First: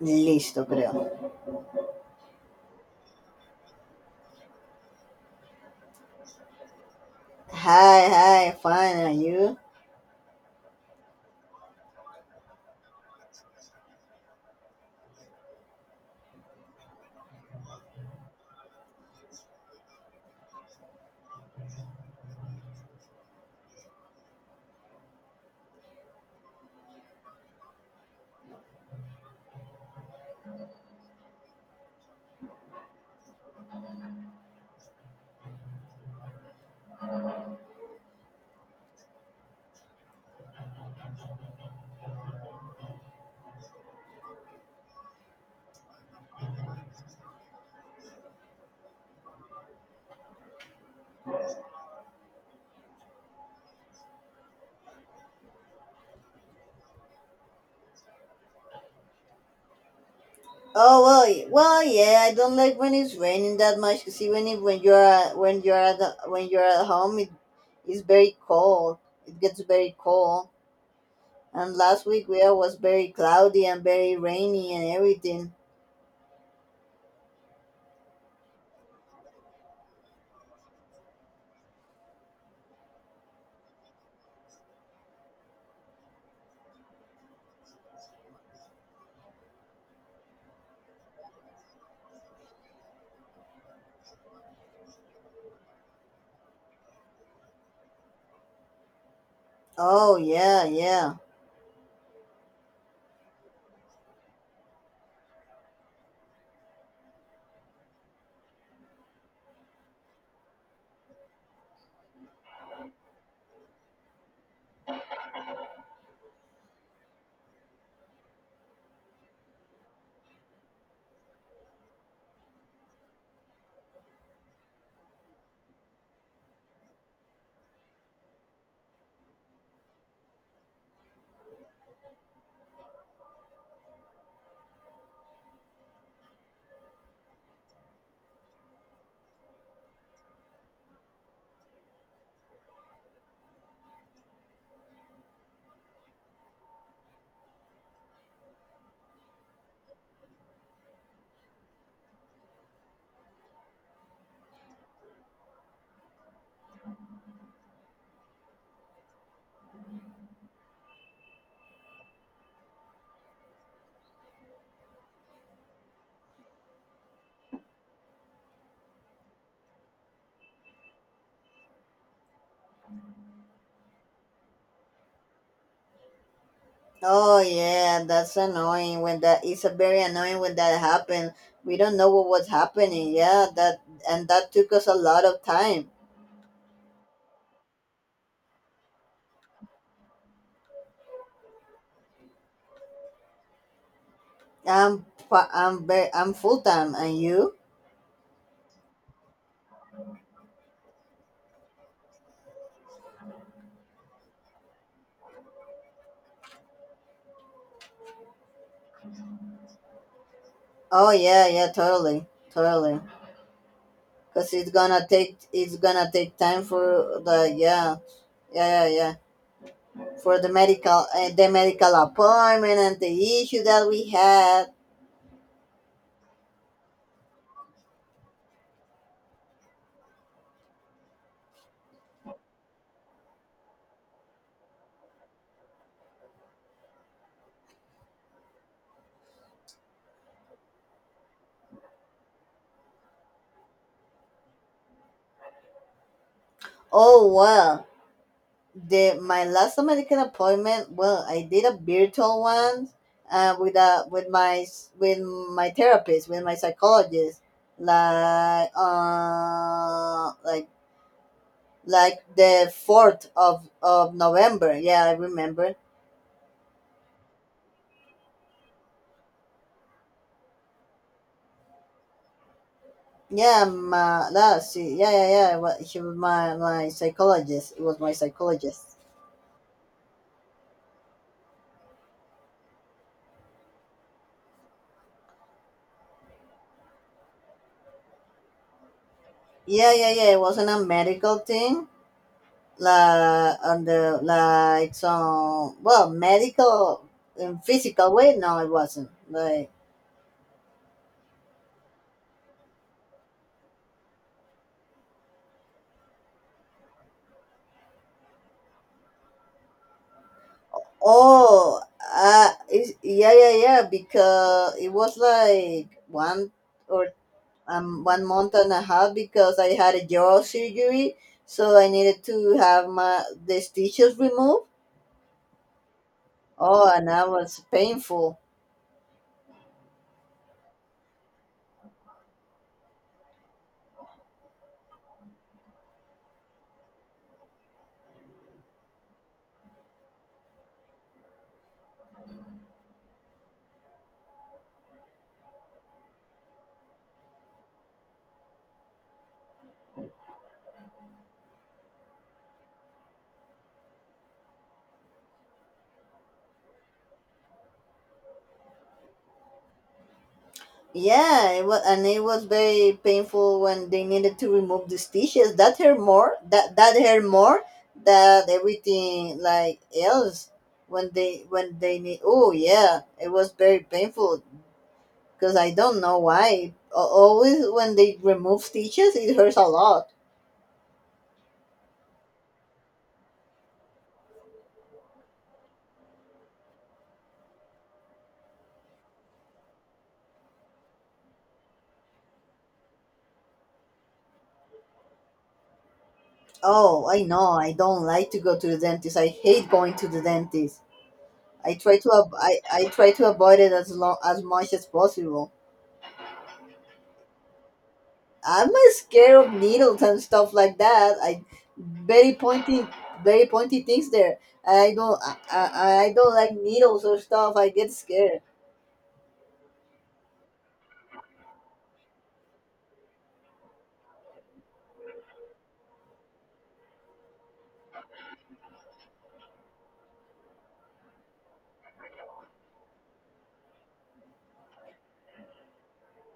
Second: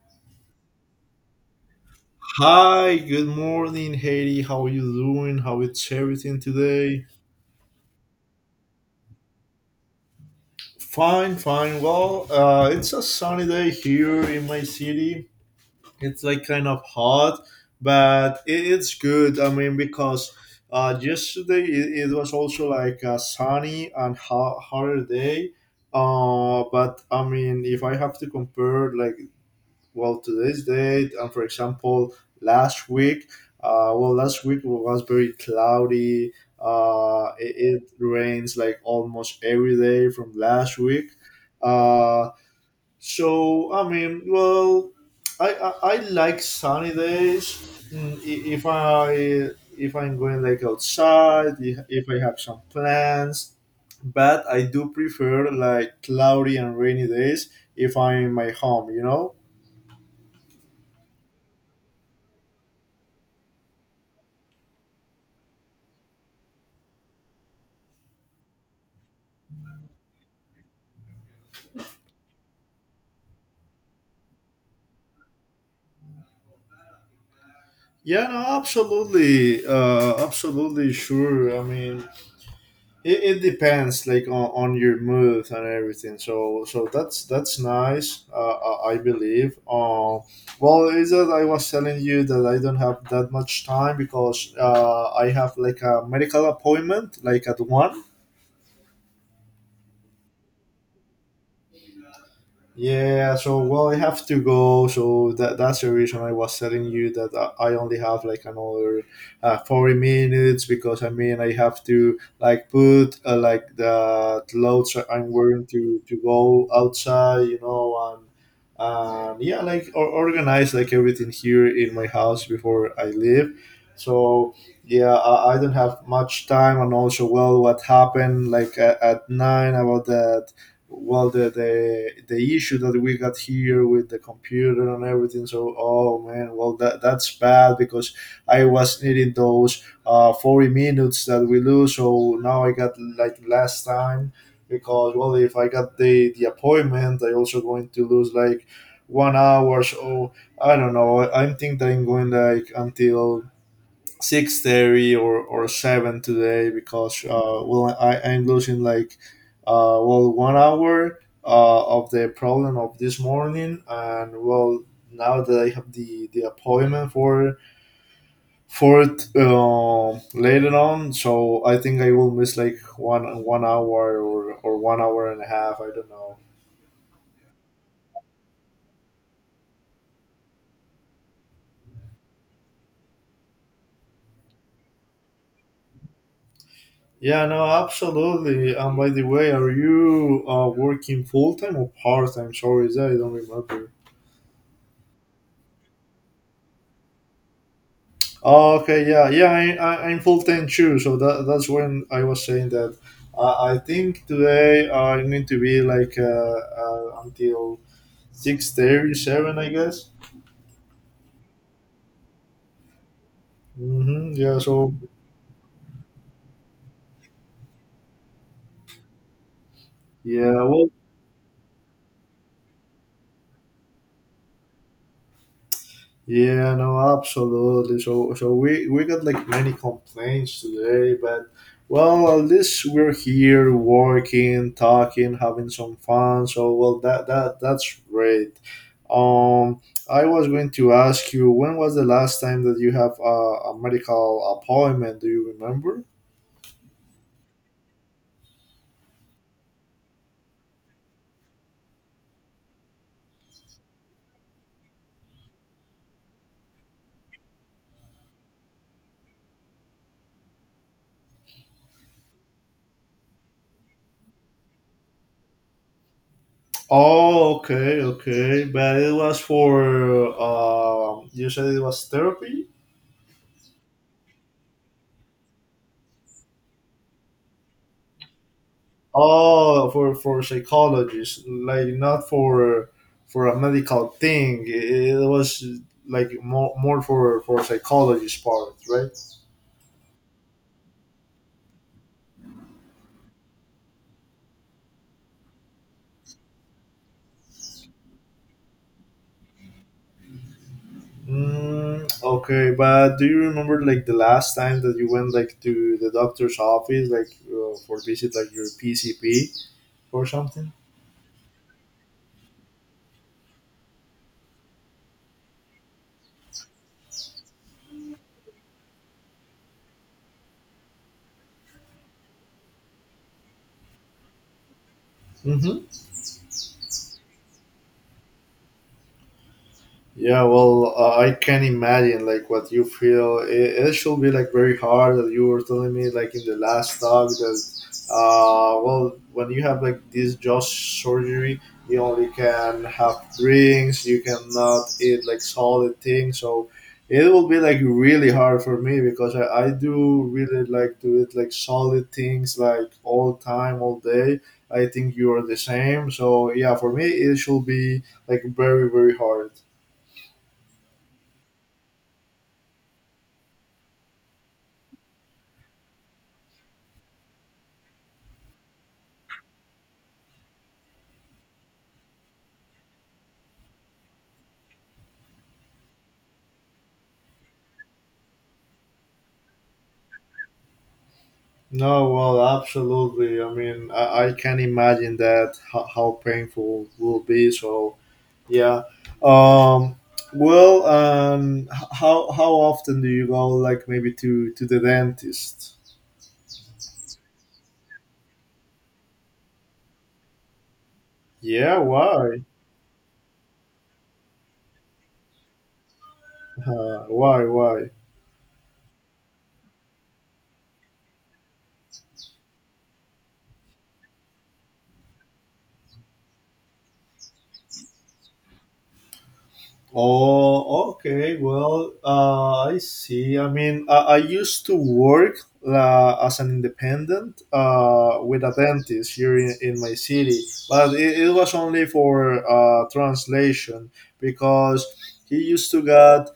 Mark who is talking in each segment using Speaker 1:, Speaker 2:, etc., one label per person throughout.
Speaker 1: Listo, creo.
Speaker 2: Hi, good morning, Haiti. How are you doing? How is everything today?
Speaker 1: Hi, hi, fine, are you?
Speaker 2: Fine, fine. Well, it's a sunny day here in my city. It's like kind of hot, but it's good. I mean, because yesterday it was also like a sunny and hot, hotter day. But I mean, if I have to compare like well today's date and, for example, last week, well last week was very cloudy. It rains like almost every day from last week. uh, I mean, well, I like sunny days. Mm, if i, if I'm going like outside, if I have some plans. But I do prefer like cloudy and rainy days if I'm in my home, you know.
Speaker 1: Oh well, yeah. I don't like when it's raining that much. Cause even if when you're at home, it is very cold. It gets very cold. And last week we weather was very cloudy and very rainy and everything.
Speaker 2: Yeah, no, absolutely, absolutely sure. I mean, it depends, like on your mood and everything. So, so that's nice. I believe. Well, is that I was telling you that I don't have that much time because I have like a medical appointment, like at one.
Speaker 1: Oh yeah, yeah.
Speaker 2: Yeah, so well, I have to go. So that's the reason I was telling you that I only have like another 40 minutes, because I mean I have to like put like the clothes I'm wearing to go outside, you know, and yeah, like organize like everything here in my house before I leave. So yeah, I don't have much time. And also, well, what happened like at nine, about the well the issue that we got here with the computer and everything. So oh man, well that's bad, because I was needing those 40 minutes that we lose. So now I got like last time, because well, if I got the appointment, I also going to lose like 1 hour. So I don't know, I think that I'm going like until 6:30 or 7 today, because well I'm losing like well 1 hour, of the problem of this morning. And well now that I have the appointment for it, later on. So I think I will miss like one hour or 1 hour and a half, I don't know.
Speaker 1: Oh yeah, that's annoying when that. It's a very annoying when that happened. We don't know what was happening. Yeah, that and that took us a lot of time.
Speaker 2: Yeah, no, absolutely. And by the way, are you working full time or part time? Sorry, that I don't remember.
Speaker 1: I'm pa- I'm ba- I'm full time, and you?
Speaker 2: Oh, okay, yeah, yeah, I'm full 10 too, so that's when I was saying that. I think today I'm going to be like until 6:37, I guess.
Speaker 1: Oh yeah, yeah, totally, totally.
Speaker 2: Mm-hmm,
Speaker 1: Cause
Speaker 2: yeah,
Speaker 1: it's
Speaker 2: so,
Speaker 1: gonna take it's gonna take time for the yeah, yeah, yeah, yeah, for the
Speaker 2: yeah, well,
Speaker 1: medical appointment and the issue that we had.
Speaker 2: yeah, no, absolutely. So, so we got like many complaints today, but well, at least we're here working, talking, having some fun. So, well, that's great. Um, I was going to ask you, when was the last time that you have a medical appointment? Do you remember?
Speaker 1: Oh well, the my last medical appointment. Well, I did a virtual one, with my psychologist like uh like like the 4th of November. Yeah, I remember.
Speaker 2: Oh, okay, okay, but it was for you said it was therapy.
Speaker 1: Yeah, that, see, yeah, yeah, yeah. Well, he was my psychologist. It was my psychologist.
Speaker 2: Oh, for psychologists, like not for for a medical thing. It was like more for psychologist part, right?
Speaker 1: Yeah, yeah, yeah. It wasn't a medical thing. Like, on the, like, some, well, medical and physical way. No, it wasn't. Like,
Speaker 2: Mm, okay, but do you remember like the last time that you went like to the doctor's office, like for visit like your PCP or something?
Speaker 1: oh, it's, yeah, yeah, yeah. Because it was like one month and a half because I had a jaw surgery, so I needed to have my the stitches removed.
Speaker 2: Hmm.
Speaker 1: Oh, and that was painful.
Speaker 2: Yeah, well, I can imagine like what you feel. It should be like very hard, that you were telling me like in the last talk that, well, when you have like this jaw surgery, you only can have drinks. You cannot eat like solid things. So it will be like really hard for me, because I do really like to eat like solid things, like all time, all day. I think you are the same. So yeah, for me it should be like very hard.
Speaker 1: Yeah, it was, and it was very painful when they needed to remove the stitches. That hurt more. That hurt more than everything like else. When they need. Oh yeah, it was very painful because I don't know why. Always when they remove stitches, it hurts a lot.
Speaker 2: No, well, absolutely. I mean, I can imagine that how painful will be. So, yeah. Um, well, how often do you go? Like maybe to the dentist?
Speaker 1: Oh, I know. I don't like to go to the dentist. I hate going to the dentist. I
Speaker 2: Yeah.
Speaker 1: try to ab-
Speaker 2: Why?
Speaker 1: I, I try to avoid it as long as much as possible.
Speaker 2: Why? Why?
Speaker 1: I'm not scared of needles and stuff like that. I Very pointy, very pointy things there. I don't like needles or stuff. I get scared.
Speaker 2: Oh, okay. Well, I see. I mean, I used to work as an independent with a dentist here in my city, but it was only for translation, because he used to get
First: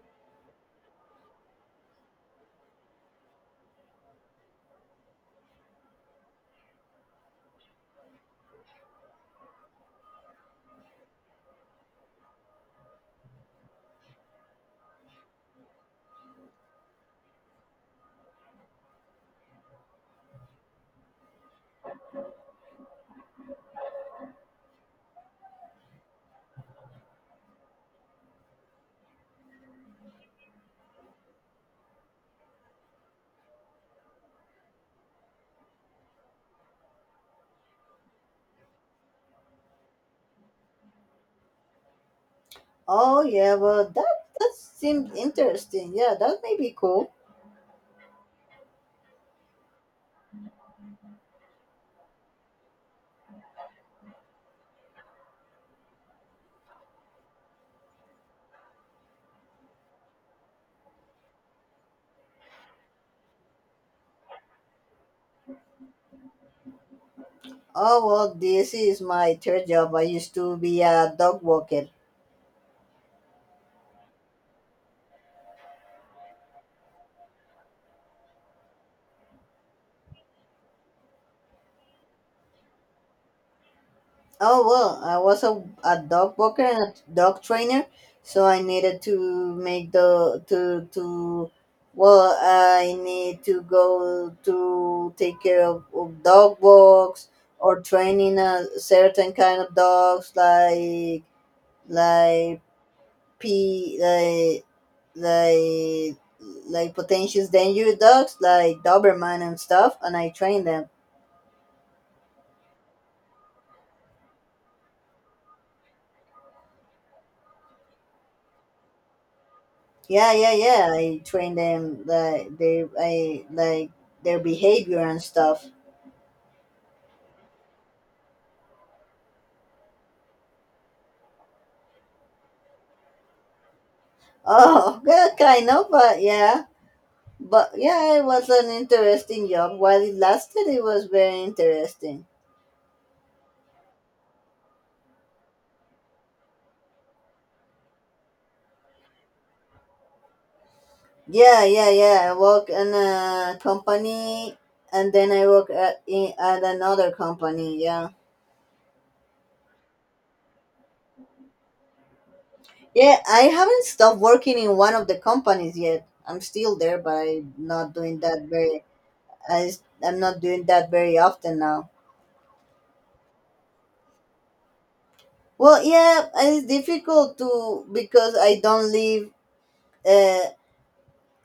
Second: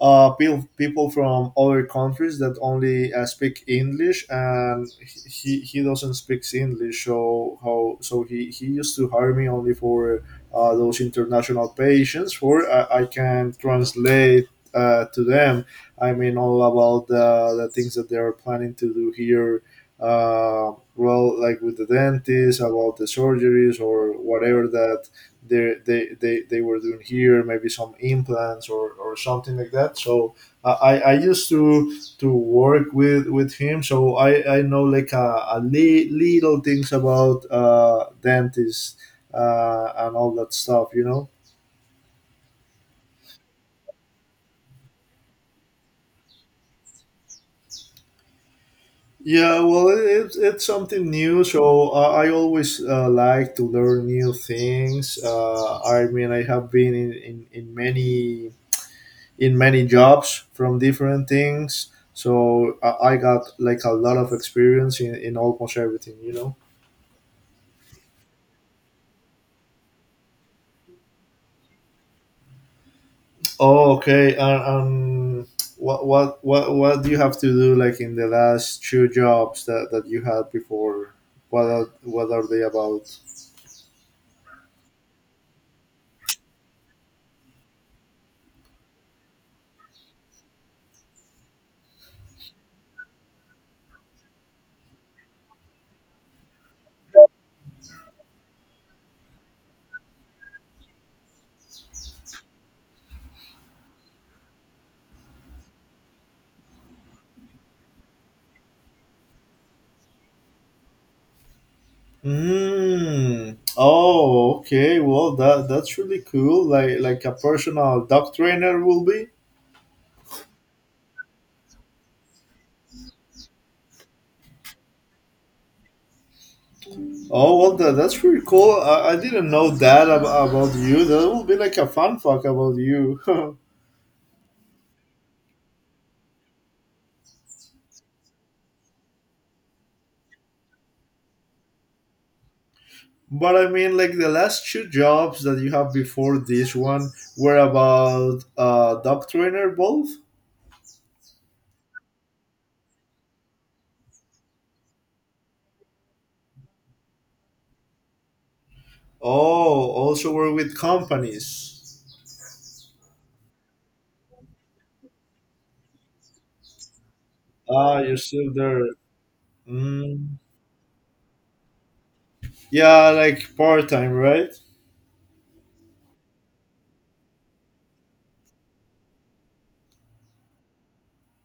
Speaker 2: people from other countries that only speak English. And he doesn't speak English. So how so he used to hire me only for those international patients, for I can translate to them. I mean all about the things that they are planning to do here. Well, like with the dentist, about the surgeries or whatever that they were doing here, maybe some implants, or something like that. So I used to work with him. So I know like little things about dentists and all that stuff, you know.
Speaker 1: Oh yeah, well that seemed interesting. Yeah, that may be cool.
Speaker 2: Yeah, well, it's something new, so I always like to learn new things. I mean, I have been in many jobs from different things. So I got like a lot of experience in almost everything, you know.
Speaker 1: Oh well, this is my third job. I used to be a dog walker.
Speaker 2: Oh, okay. And um, what do you have to do like in the last two jobs that, that you had before? What are they about?
Speaker 1: Oh well, I was a dog walker and a dog trainer, so I needed to make the to well, I need to go to take care of dog walks or training a certain kind of dogs like p like like like potential dangerous dogs like Doberman and stuff, and I train them.
Speaker 2: Mm. Oh, okay. Well, that's really cool. Like a personal dog trainer will be.
Speaker 1: Yeah, yeah, yeah. I train them, like they I like their behavior and stuff.
Speaker 2: Oh well, that's pretty cool. I didn't know that about you. That will be like a fun fact about you.
Speaker 1: Oh, yeah, kind of, but yeah. But yeah, it was an interesting job. While it lasted, it was very interesting.
Speaker 2: But I mean, like the last two jobs that you have before this one were about dog trainer, both.
Speaker 1: Yeah, yeah, yeah. I work in a company, and then I work at another company. Yeah,
Speaker 2: Oh, also were with companies.
Speaker 1: yeah. I haven't stopped working in one of the companies yet. I'm still there, but I'm not
Speaker 2: Ah, you're
Speaker 1: doing that
Speaker 2: still there.
Speaker 1: very. I, I'm
Speaker 2: Mm.
Speaker 1: not doing that very often now.
Speaker 2: Yeah, like part time, right?
Speaker 1: Well, yeah, it's difficult to because I don't live. Uh,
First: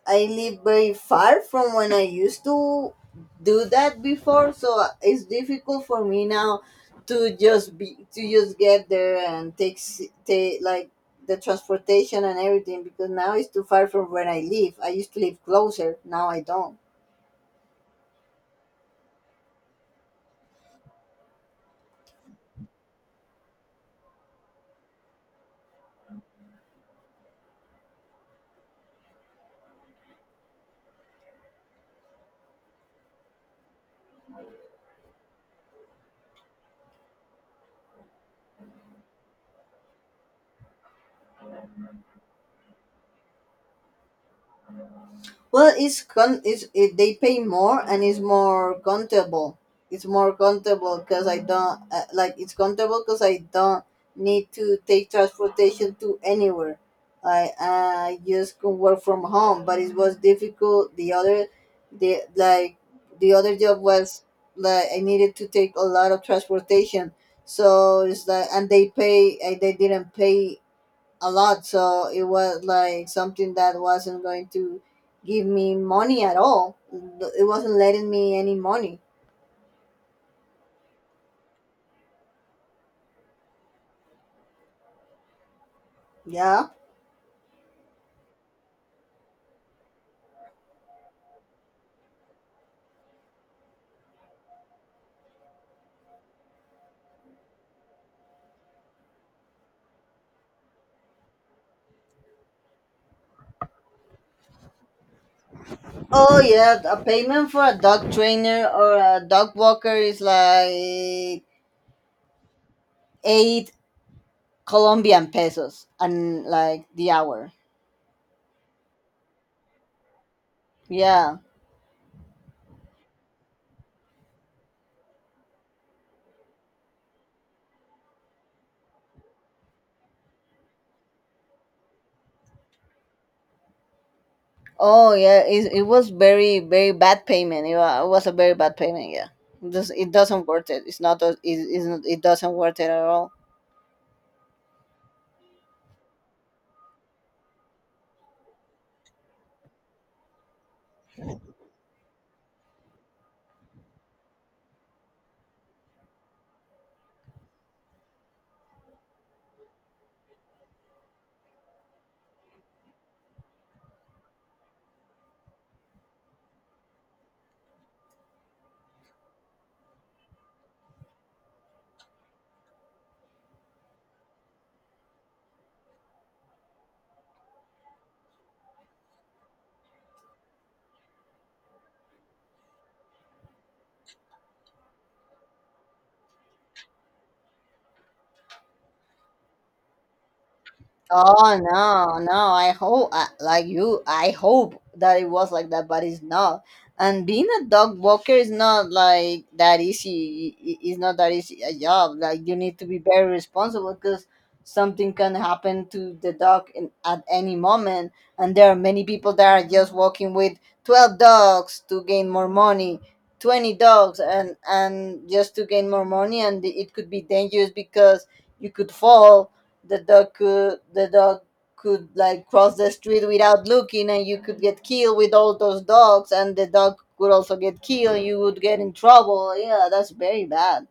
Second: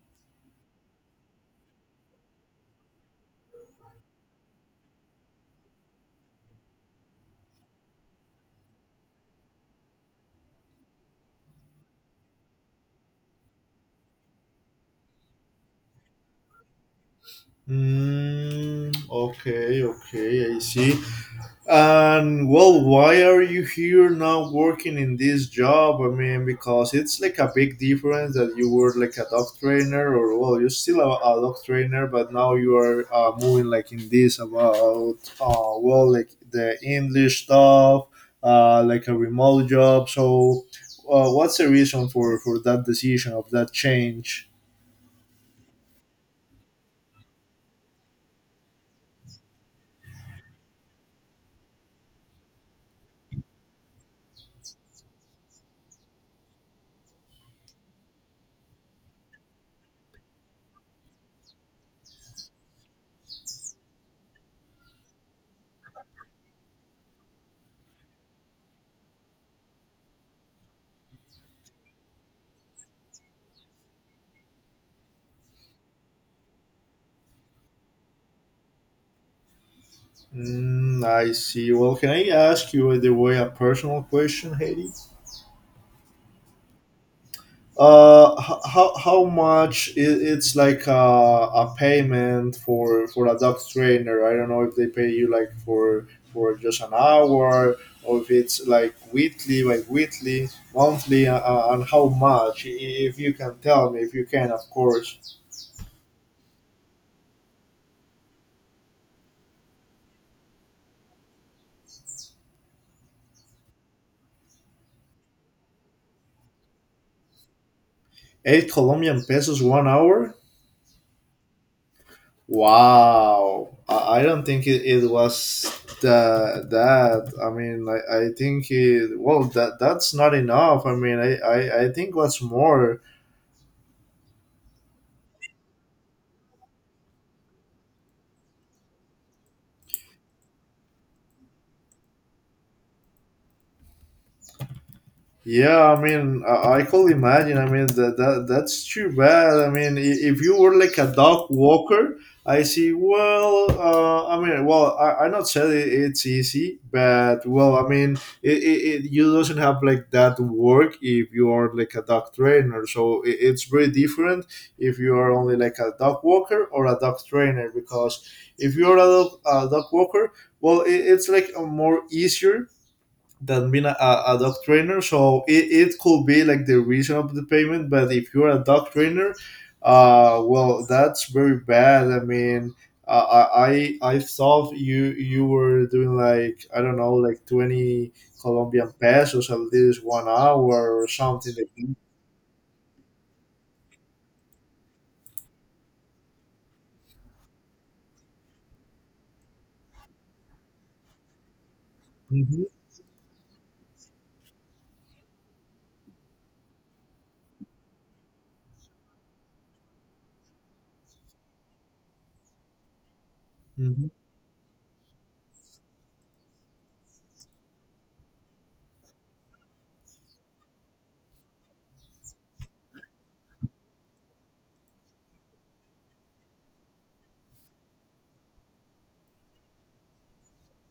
Speaker 1: I live very far from when I used to do that before, so it's difficult for me now to just get there and take like the transportation and everything because now it's too far from where I live. I used to live closer. Now I don't.
Speaker 2: Mm, okay, okay, I see. And well, why are you here now working in this job? I mean, because it's like a big difference that you were like a dog trainer, or well, you're still a dog trainer, but now you are moving like in this about well, like the English stuff, like a remote job. So, what's the reason for that decision of that change?
Speaker 1: Well, it's con. They pay more and it's more comfortable. It's more comfortable because I don't like. It's comfortable because I don't need to take transportation to anywhere. I just can work from home, but it was difficult. The like, the other job was like I needed to take a lot of transportation. So it's like, and they pay. They didn't pay a lot, so it was like something that wasn't going to give me money at all. It wasn't letting me any money,
Speaker 2: Mm, I see. Well, can I ask you, by the way, a personal question, Haiti?
Speaker 1: yeah.
Speaker 2: How much it's like a payment for a dog trainer? I don't know if they pay you like for just an hour, or if it's like weekly, monthly, and how much, if you can tell me, if you can of course.
Speaker 1: Oh yeah, a payment for a dog trainer or a dog walker is like 8 colombian pesos and like the hour,
Speaker 2: 8 Colombian pesos 1 hour?
Speaker 1: yeah.
Speaker 2: Wow, I don't think it was the, that. I mean, I think it, well, that that's not enough. I mean, I think what's more.
Speaker 1: Oh yeah, it was very very bad payment. It was a very bad payment, yeah. It doesn't worth it. It's not a- it, it's, not- it doesn't worth it at all.
Speaker 2: Yeah, I mean, I could imagine. I mean, that, that that's too bad. I mean, if you were like a dog walker, I see. Well, I mean, well, I not said it's easy, but well, I mean, it, it, it you doesn't have like that work if you are like a dog trainer. So it's very different if you are only like a dog walker or a dog trainer, because if you're a dog walker, well, it's like a more easier than being a dog trainer. So it could be like the reason of the payment. But if you're a dog trainer, well, that's very bad. I mean, I thought you were doing like, I don't know, like 20 Colombian pesos at least 1 hour, or something.
Speaker 1: Oh
Speaker 2: Like,
Speaker 1: no, no. I hope, like you, I hope that it was like that, but it's not. And being a dog walker is not like that easy. It's not that easy a job. Like you need to be very responsible because something can happen to the dog at any moment. And there are many people that are just walking with 12 dogs to gain more money, 20
Speaker 2: hmm.
Speaker 1: dogs, and just to gain more money. And it could be dangerous because you could fall. The dog could like cross the street without looking, and you could get killed with all those dogs, and the dog could also get killed. You would get in trouble, yeah, that's very bad.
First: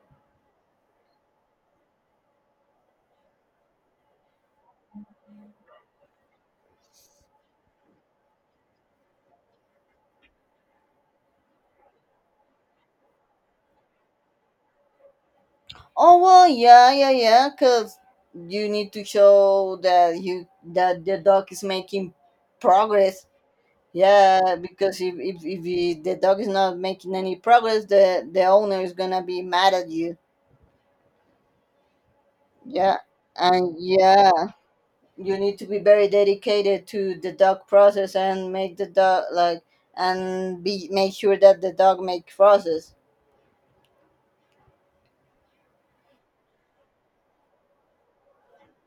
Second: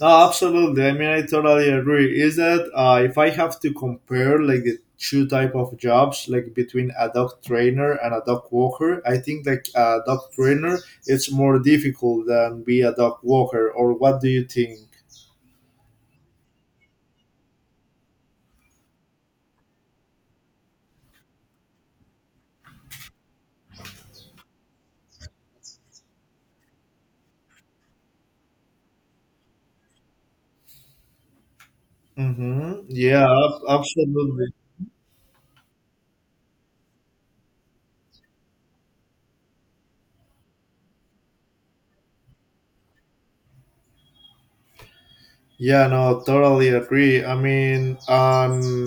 Speaker 2: No, absolutely. I mean, I totally agree. Is that if I have to compare like the two type of jobs, like between a dog trainer and a dog walker, I think like a dog trainer it's more difficult than be a dog walker. Or what do you think?
Speaker 1: Oh well, yeah, yeah, yeah, because you need to show that the dog is making progress. Yeah, because if the dog is not making any progress, the owner is gonna be mad at you.
Speaker 2: Mm-hmm.
Speaker 1: Yeah,
Speaker 2: Yeah,
Speaker 1: and yeah,
Speaker 2: absolutely.
Speaker 1: you need to be very dedicated to the dog process and make the dog like and be make sure that the dog make process.
Speaker 2: Yeah, no, totally agree. I mean,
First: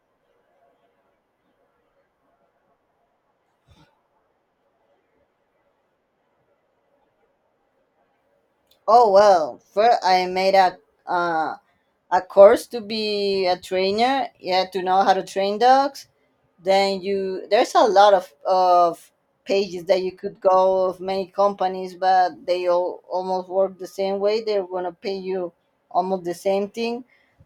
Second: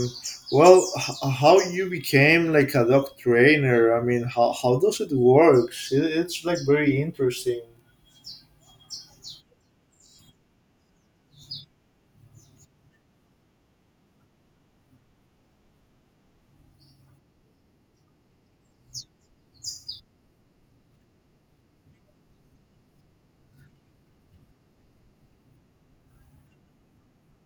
Speaker 2: well, how you became like a dog trainer? I mean, how does it work? It's like very interesting.
Speaker 1: Oh well, first I made uh, a course to be a trainer, yeah, to know how to train dogs. Then you there's a lot of pages that you could go of many companies, but they all almost work the same way. They're going to pay you almost the same thing,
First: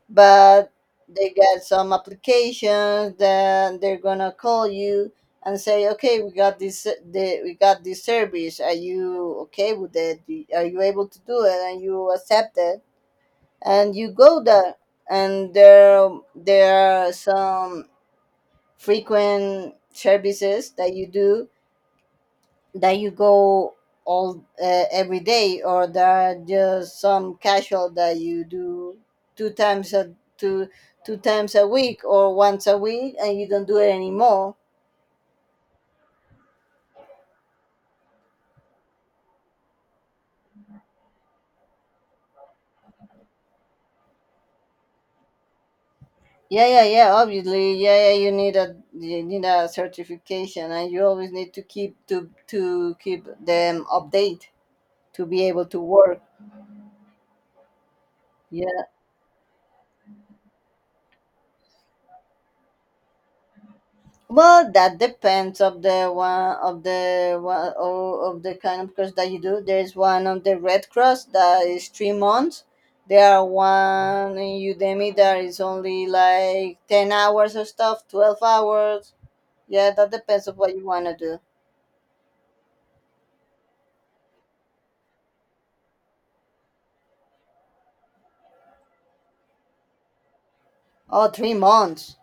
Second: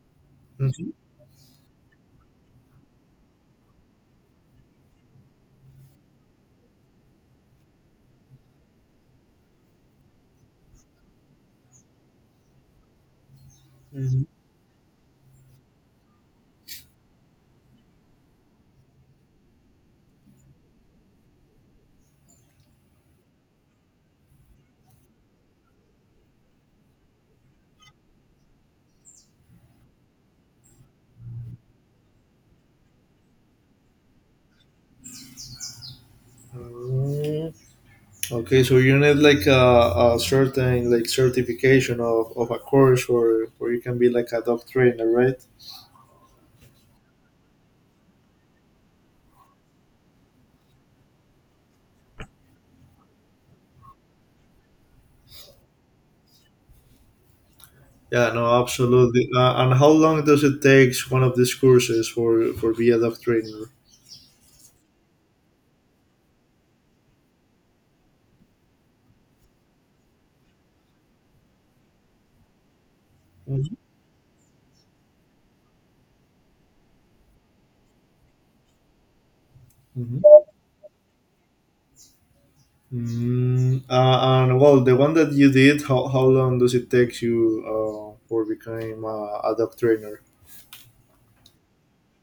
Speaker 1: but
Speaker 2: Mhm.
Speaker 1: they got some applications that they're going to call you and say, okay, we got this service. Are you okay with it? Are you able to do it? And you accept it, and you go there, and there are some frequent services that you do, that you go all, every day, or there are just some casual that you do two times a two two times a week or once a week, and you don't do it anymore.
Speaker 2: Mm, okay, so you need like a certain like certification of a course, or you can be like a dog trainer, right?
Speaker 1: Yeah, yeah, yeah, obviously, yeah, yeah, you need a, certification, and you always need to keep them update to be able to work.
Speaker 2: Yeah, no,
Speaker 1: Yeah.
Speaker 2: absolutely. And how long does it take one of these courses for be a dog trainer?
Speaker 1: Well, that depends of the kind of course that you do. There's one on the Red Cross that is 3 months. There are one in Udemy that is only like 10 hours or stuff, 12 hours. Yeah, that
Speaker 2: Mm-hmm.
Speaker 1: depends on what you wanna do.
Speaker 2: Mm, and well, the one that you did, how long does it take you for becoming a dog trainer?
Speaker 1: Oh, 3 months.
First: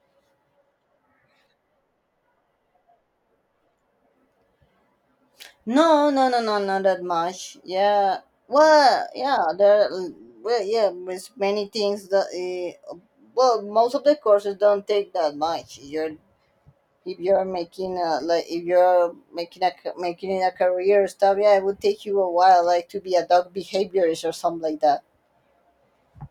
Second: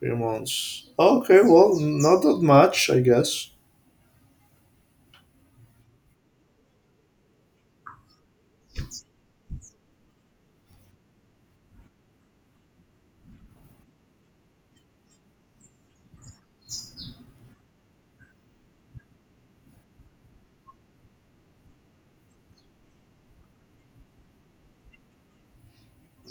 Speaker 2: 3 months. Okay, well, not that much, I guess.
Speaker 1: No, no, no, no, not that much. Yeah. Well, yeah, there. Well, yeah, there's many things that. Well, most of the courses don't take that much. You're If you're making a, like if you're making a ca- making in a career stuff, yeah, it would take you a while, like to be a dog behaviorist or something like that.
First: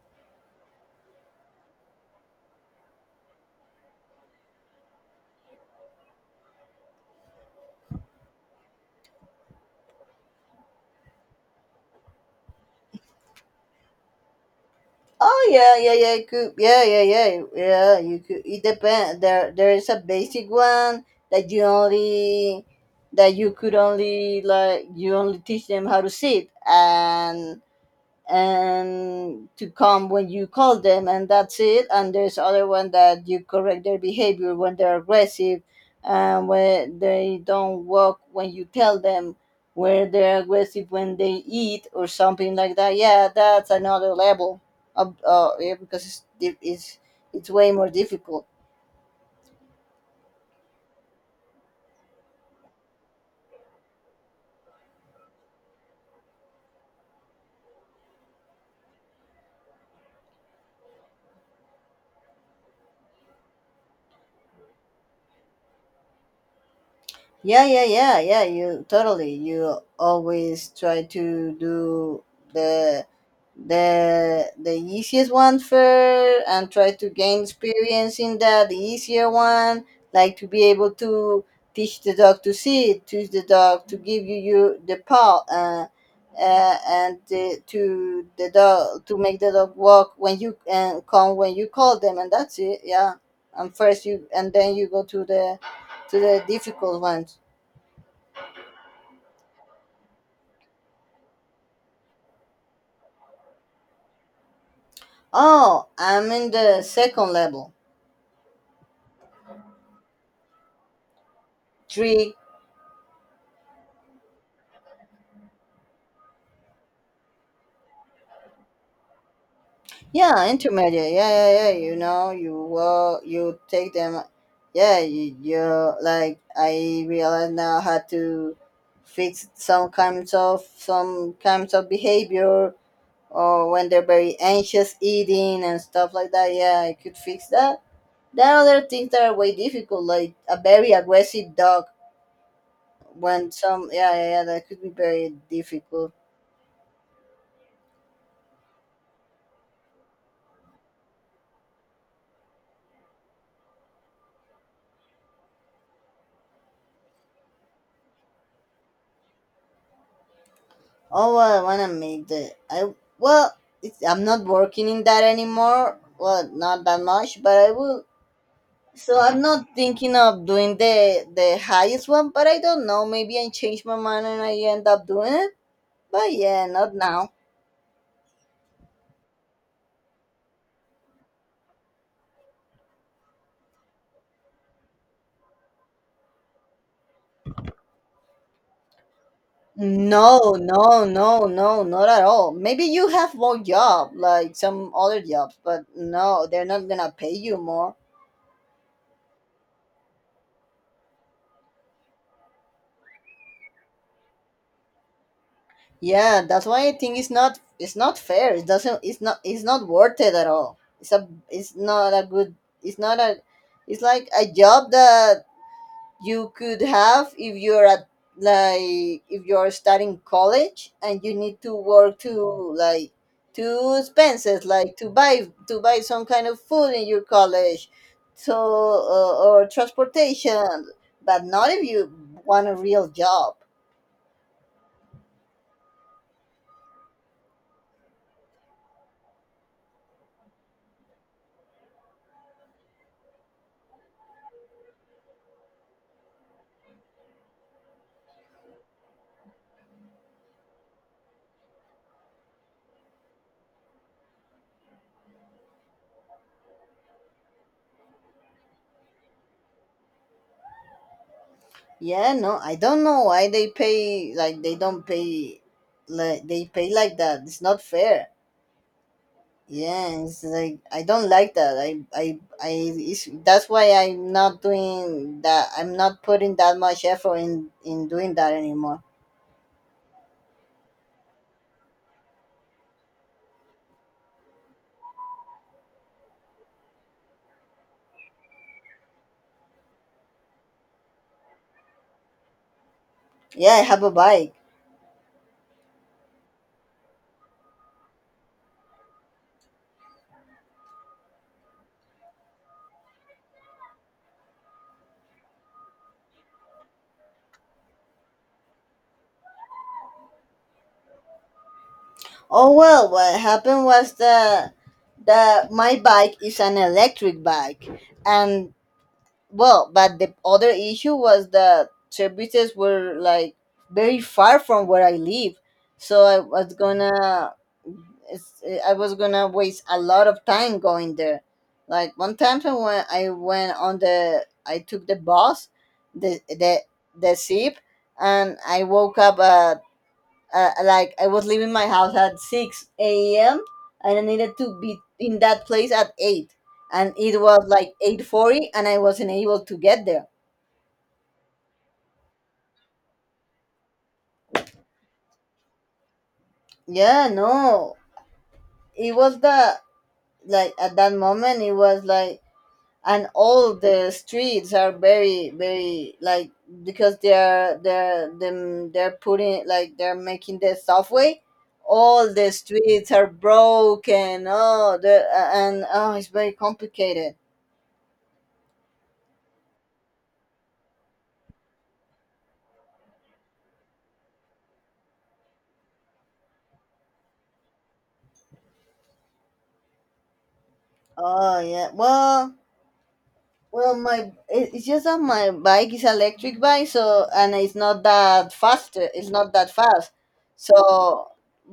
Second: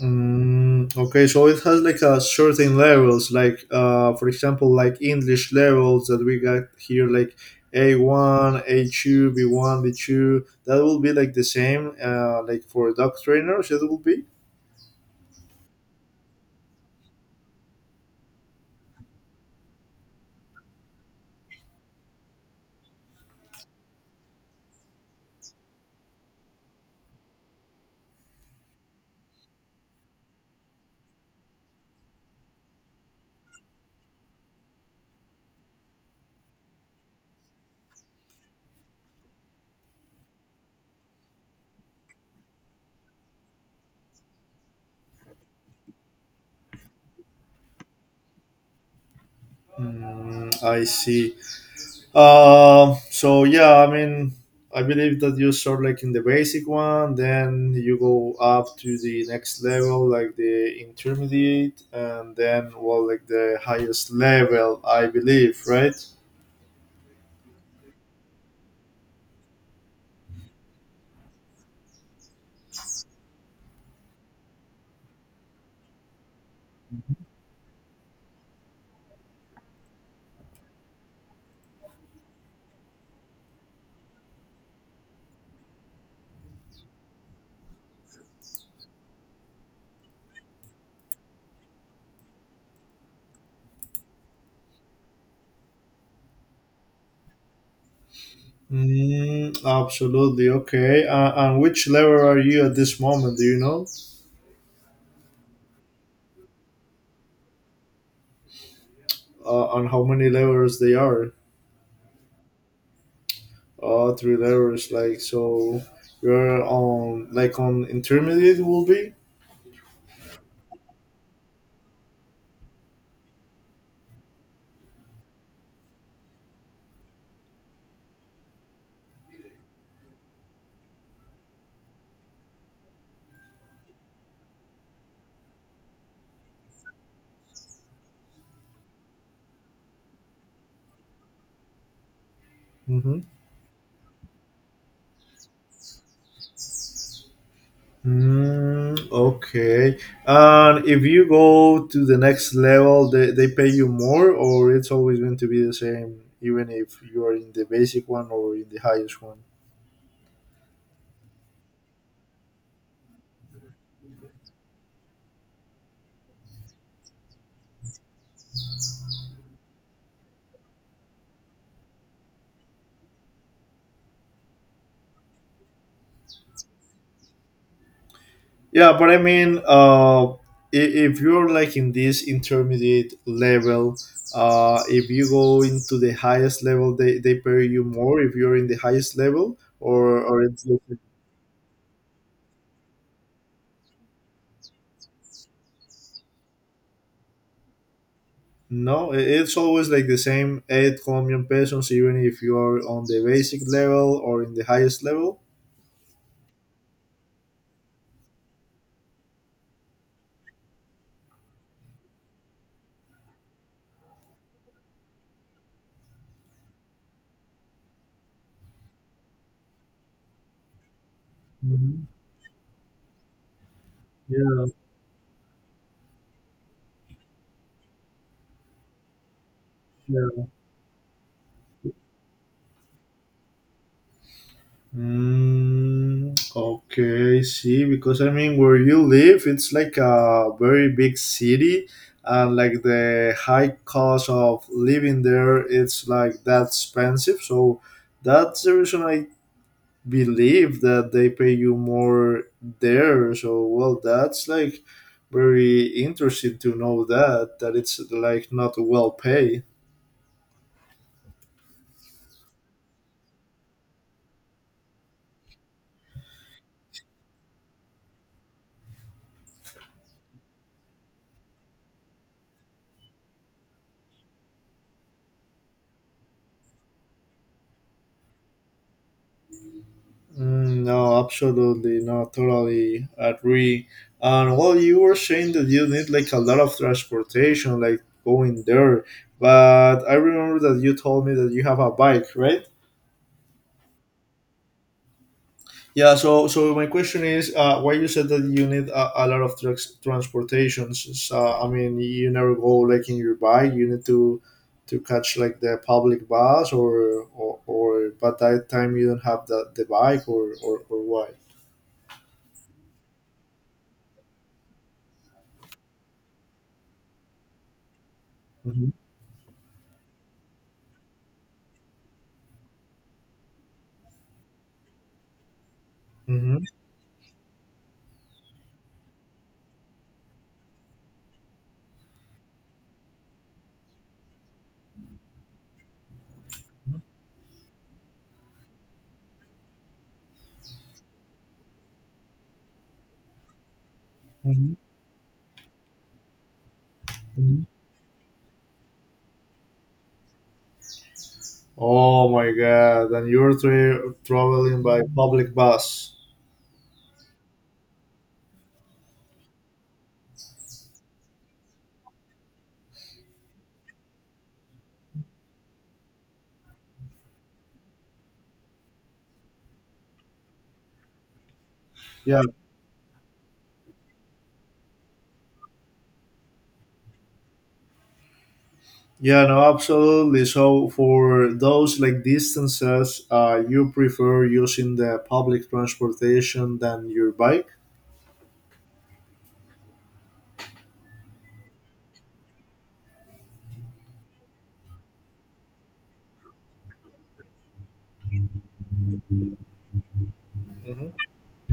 Speaker 2: Mm, okay, so it has like a certain levels, like for example, like English levels that we got here, like A1, A2, B1, B2. That will be like the same, like for dog trainers, it will be.
Speaker 1: Oh yeah, yeah, yeah, it could, yeah, yeah, yeah, yeah, you could. It depends. There is a basic one that you only that you could only like you only teach them how to sit and to come when you call them, and that's it. And there's other one that you correct their behavior when they're aggressive, and when they don't walk when you tell them, where they're aggressive when they eat or something like that. Yeah, that's another level of, yeah, because it's, di- it's way more difficult.
Speaker 2: Mm, I see. So yeah, I mean, I believe that you start like in the basic one, then you go up to the next level, like the intermediate, and then well, like the highest level, I believe, right?
Speaker 1: Yeah, yeah, yeah, yeah. You totally. You always try to do the the easiest one first and try to gain experience in that the easier one, like to be able to teach the dog to sit, teach the dog to give you your the paw, and the dog to make the dog walk when you and come when you call them, and that's it. Yeah, and first you and then you go to the difficult ones.
Speaker 2: Mm, absolutely. Okay. And which level are you at this moment? Do you know?
Speaker 1: Oh, I'm in the second level.
Speaker 2: And how many levels they are?
Speaker 1: Three.
Speaker 2: Three levels. Like so, you're on like on intermediate will be.
Speaker 1: Yeah, intermediate. Yeah, yeah, yeah. You know, you take them. Yeah, you like. I realize now how to fix some kinds of behavior, or when they're very anxious eating and stuff like that. Yeah, I could fix that. There are other things that are way difficult, like a very aggressive dog.
Speaker 2: Mm-hmm.
Speaker 1: Yeah, yeah, yeah, that could be very difficult.
Speaker 2: Mm, okay. And if you go to the next level, they pay you more, or it's always going to be the same, even if you are in the basic one or in the highest one.
Speaker 1: Oh, well, I wanna make the I well, it's, I'm not working in that anymore. Well, not that much, but I will. So I'm not thinking of doing the highest one, but I don't know. Maybe I change my mind and I end up doing it. But yeah, not now.
Speaker 2: Yeah, but I mean, if you're like in this intermediate level, if you go into the highest level, they pay you more if you're in the highest level, or
Speaker 1: No,
Speaker 2: it's like.
Speaker 1: no, no, no, not at all. Maybe you have more job, like some other jobs, but no, they're not gonna pay you more.
Speaker 2: No, it's always like the same 8 Colombian pesos, even if you are on the basic level or in the highest level.
Speaker 1: Yeah, that's why I think it's not fair. It's not worth it at all. It's not a good it's not a it's like a job that you could have if you're at like if you're starting college and you need to
Speaker 2: Mhm.
Speaker 1: work to like to expenses
Speaker 2: Yeah,
Speaker 1: like to buy some kind of food in your college, so or
Speaker 2: yeah.
Speaker 1: transportation, but not if you want a real job.
Speaker 2: Mm, okay, see, because I mean, where you live, it's like a very big city, and like the high cost of living there, it's like that expensive. So that's the reason I believe that they pay you more there. So well, that's like very interesting to know that that it's like not well paid.
Speaker 1: Yeah, no, I don't know why they don't pay like they pay like that. It's not fair. Yeah, it's like I don't like that. I it's, that's why I'm not doing that. I'm not putting that much effort in doing that anymore.
Speaker 2: Mm, no, absolutely not. Totally agree. And well, you were saying that you need like a lot of transportation, like going there. But I remember that you told me that you have a bike, right?
Speaker 1: Yeah, I have a bike.
Speaker 2: Yeah, so my question is, why you said that you need a lot of trucks transportations? So, I mean, you never go like in your bike. You need to catch like the public bus, or but that time you don't have the bike, or why?
Speaker 1: Oh well, what happened was the my bike is an electric bike, and
Speaker 2: Hmm.
Speaker 1: well, but the other issue was that services were like very far from where I live, so I
Speaker 2: Hmm.
Speaker 1: was gonna, it's, I was gonna waste a lot of time going there. Like one time I went on the, I took the bus, the the zip, and I woke up at like I was leaving my house at 6 a.m. and I needed
Speaker 2: Hmm.
Speaker 1: to be in that place at 8, and it was
Speaker 2: Hmm.
Speaker 1: like 8:40 and I wasn't able to get there.
Speaker 2: Oh my God! And you're traveling by public bus.
Speaker 1: Yeah, no. It was the, like at that moment it was like, and all the streets are very like, because they're putting like they're making the subway. All
Speaker 2: Yeah,
Speaker 1: the streets are broken, oh the and oh it's very complicated.
Speaker 2: Yeah, no, absolutely. So for those like distances, you prefer using the public transportation than your bike.
Speaker 1: Oh yeah. Well, well, my it- it's just that my bike is electric bike, so and it's not that fast. It's not that fast. So,
Speaker 2: Hmm.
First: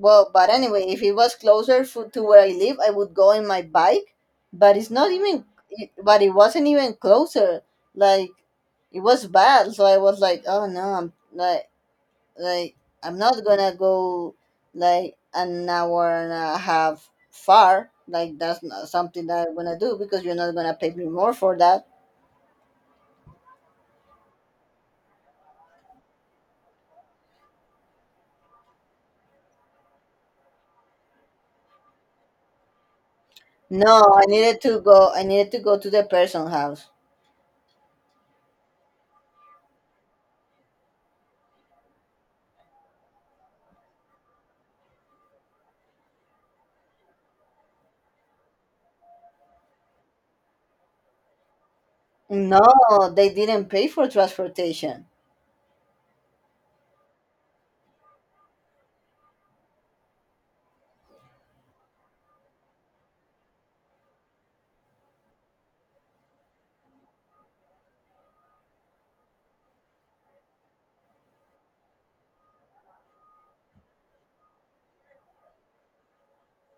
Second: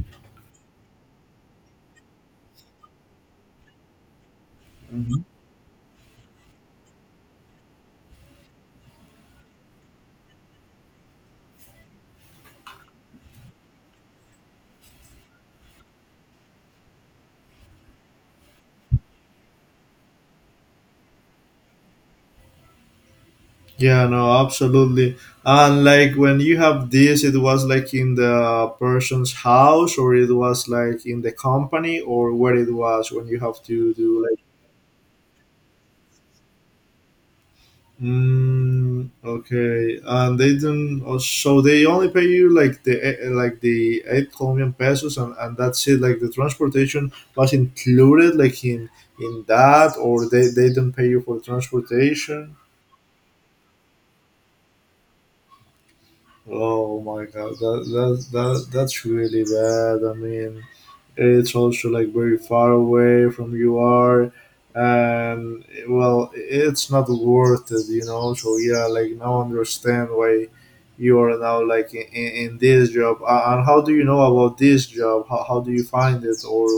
Speaker 1: well, but anyway, if it was closer for, to where I live, I would go in my bike. But it's not
Speaker 2: Mhm.
Speaker 1: even. It- But it wasn't even closer. Like it was bad. So I was like, oh no, I'm like I'm not gonna go like an hour and a half far. Like that's not something that I'm gonna do because you're not gonna pay me more for that.
Speaker 2: Yeah, no, absolutely. And like when you have this, it was like in the person's house, or it was like in the company, or where it was when you have to
Speaker 1: No, I
Speaker 2: do.
Speaker 1: needed to go. I needed to go to the person house.
Speaker 2: Mm, okay, and they don't. Oh, so they only pay you like the like the 8 Colombian pesos, and that's it. Like the transportation was included, like in that, or they don't pay you for transportation.
Speaker 1: No, they didn't pay for transportation.
Speaker 2: Oh my god, that's really bad. I mean, it's also like very far away from you are, and well, it's not worth it. So yeah, like now I understand why you are now like in this job. And how do you know about this job? How do you find it, or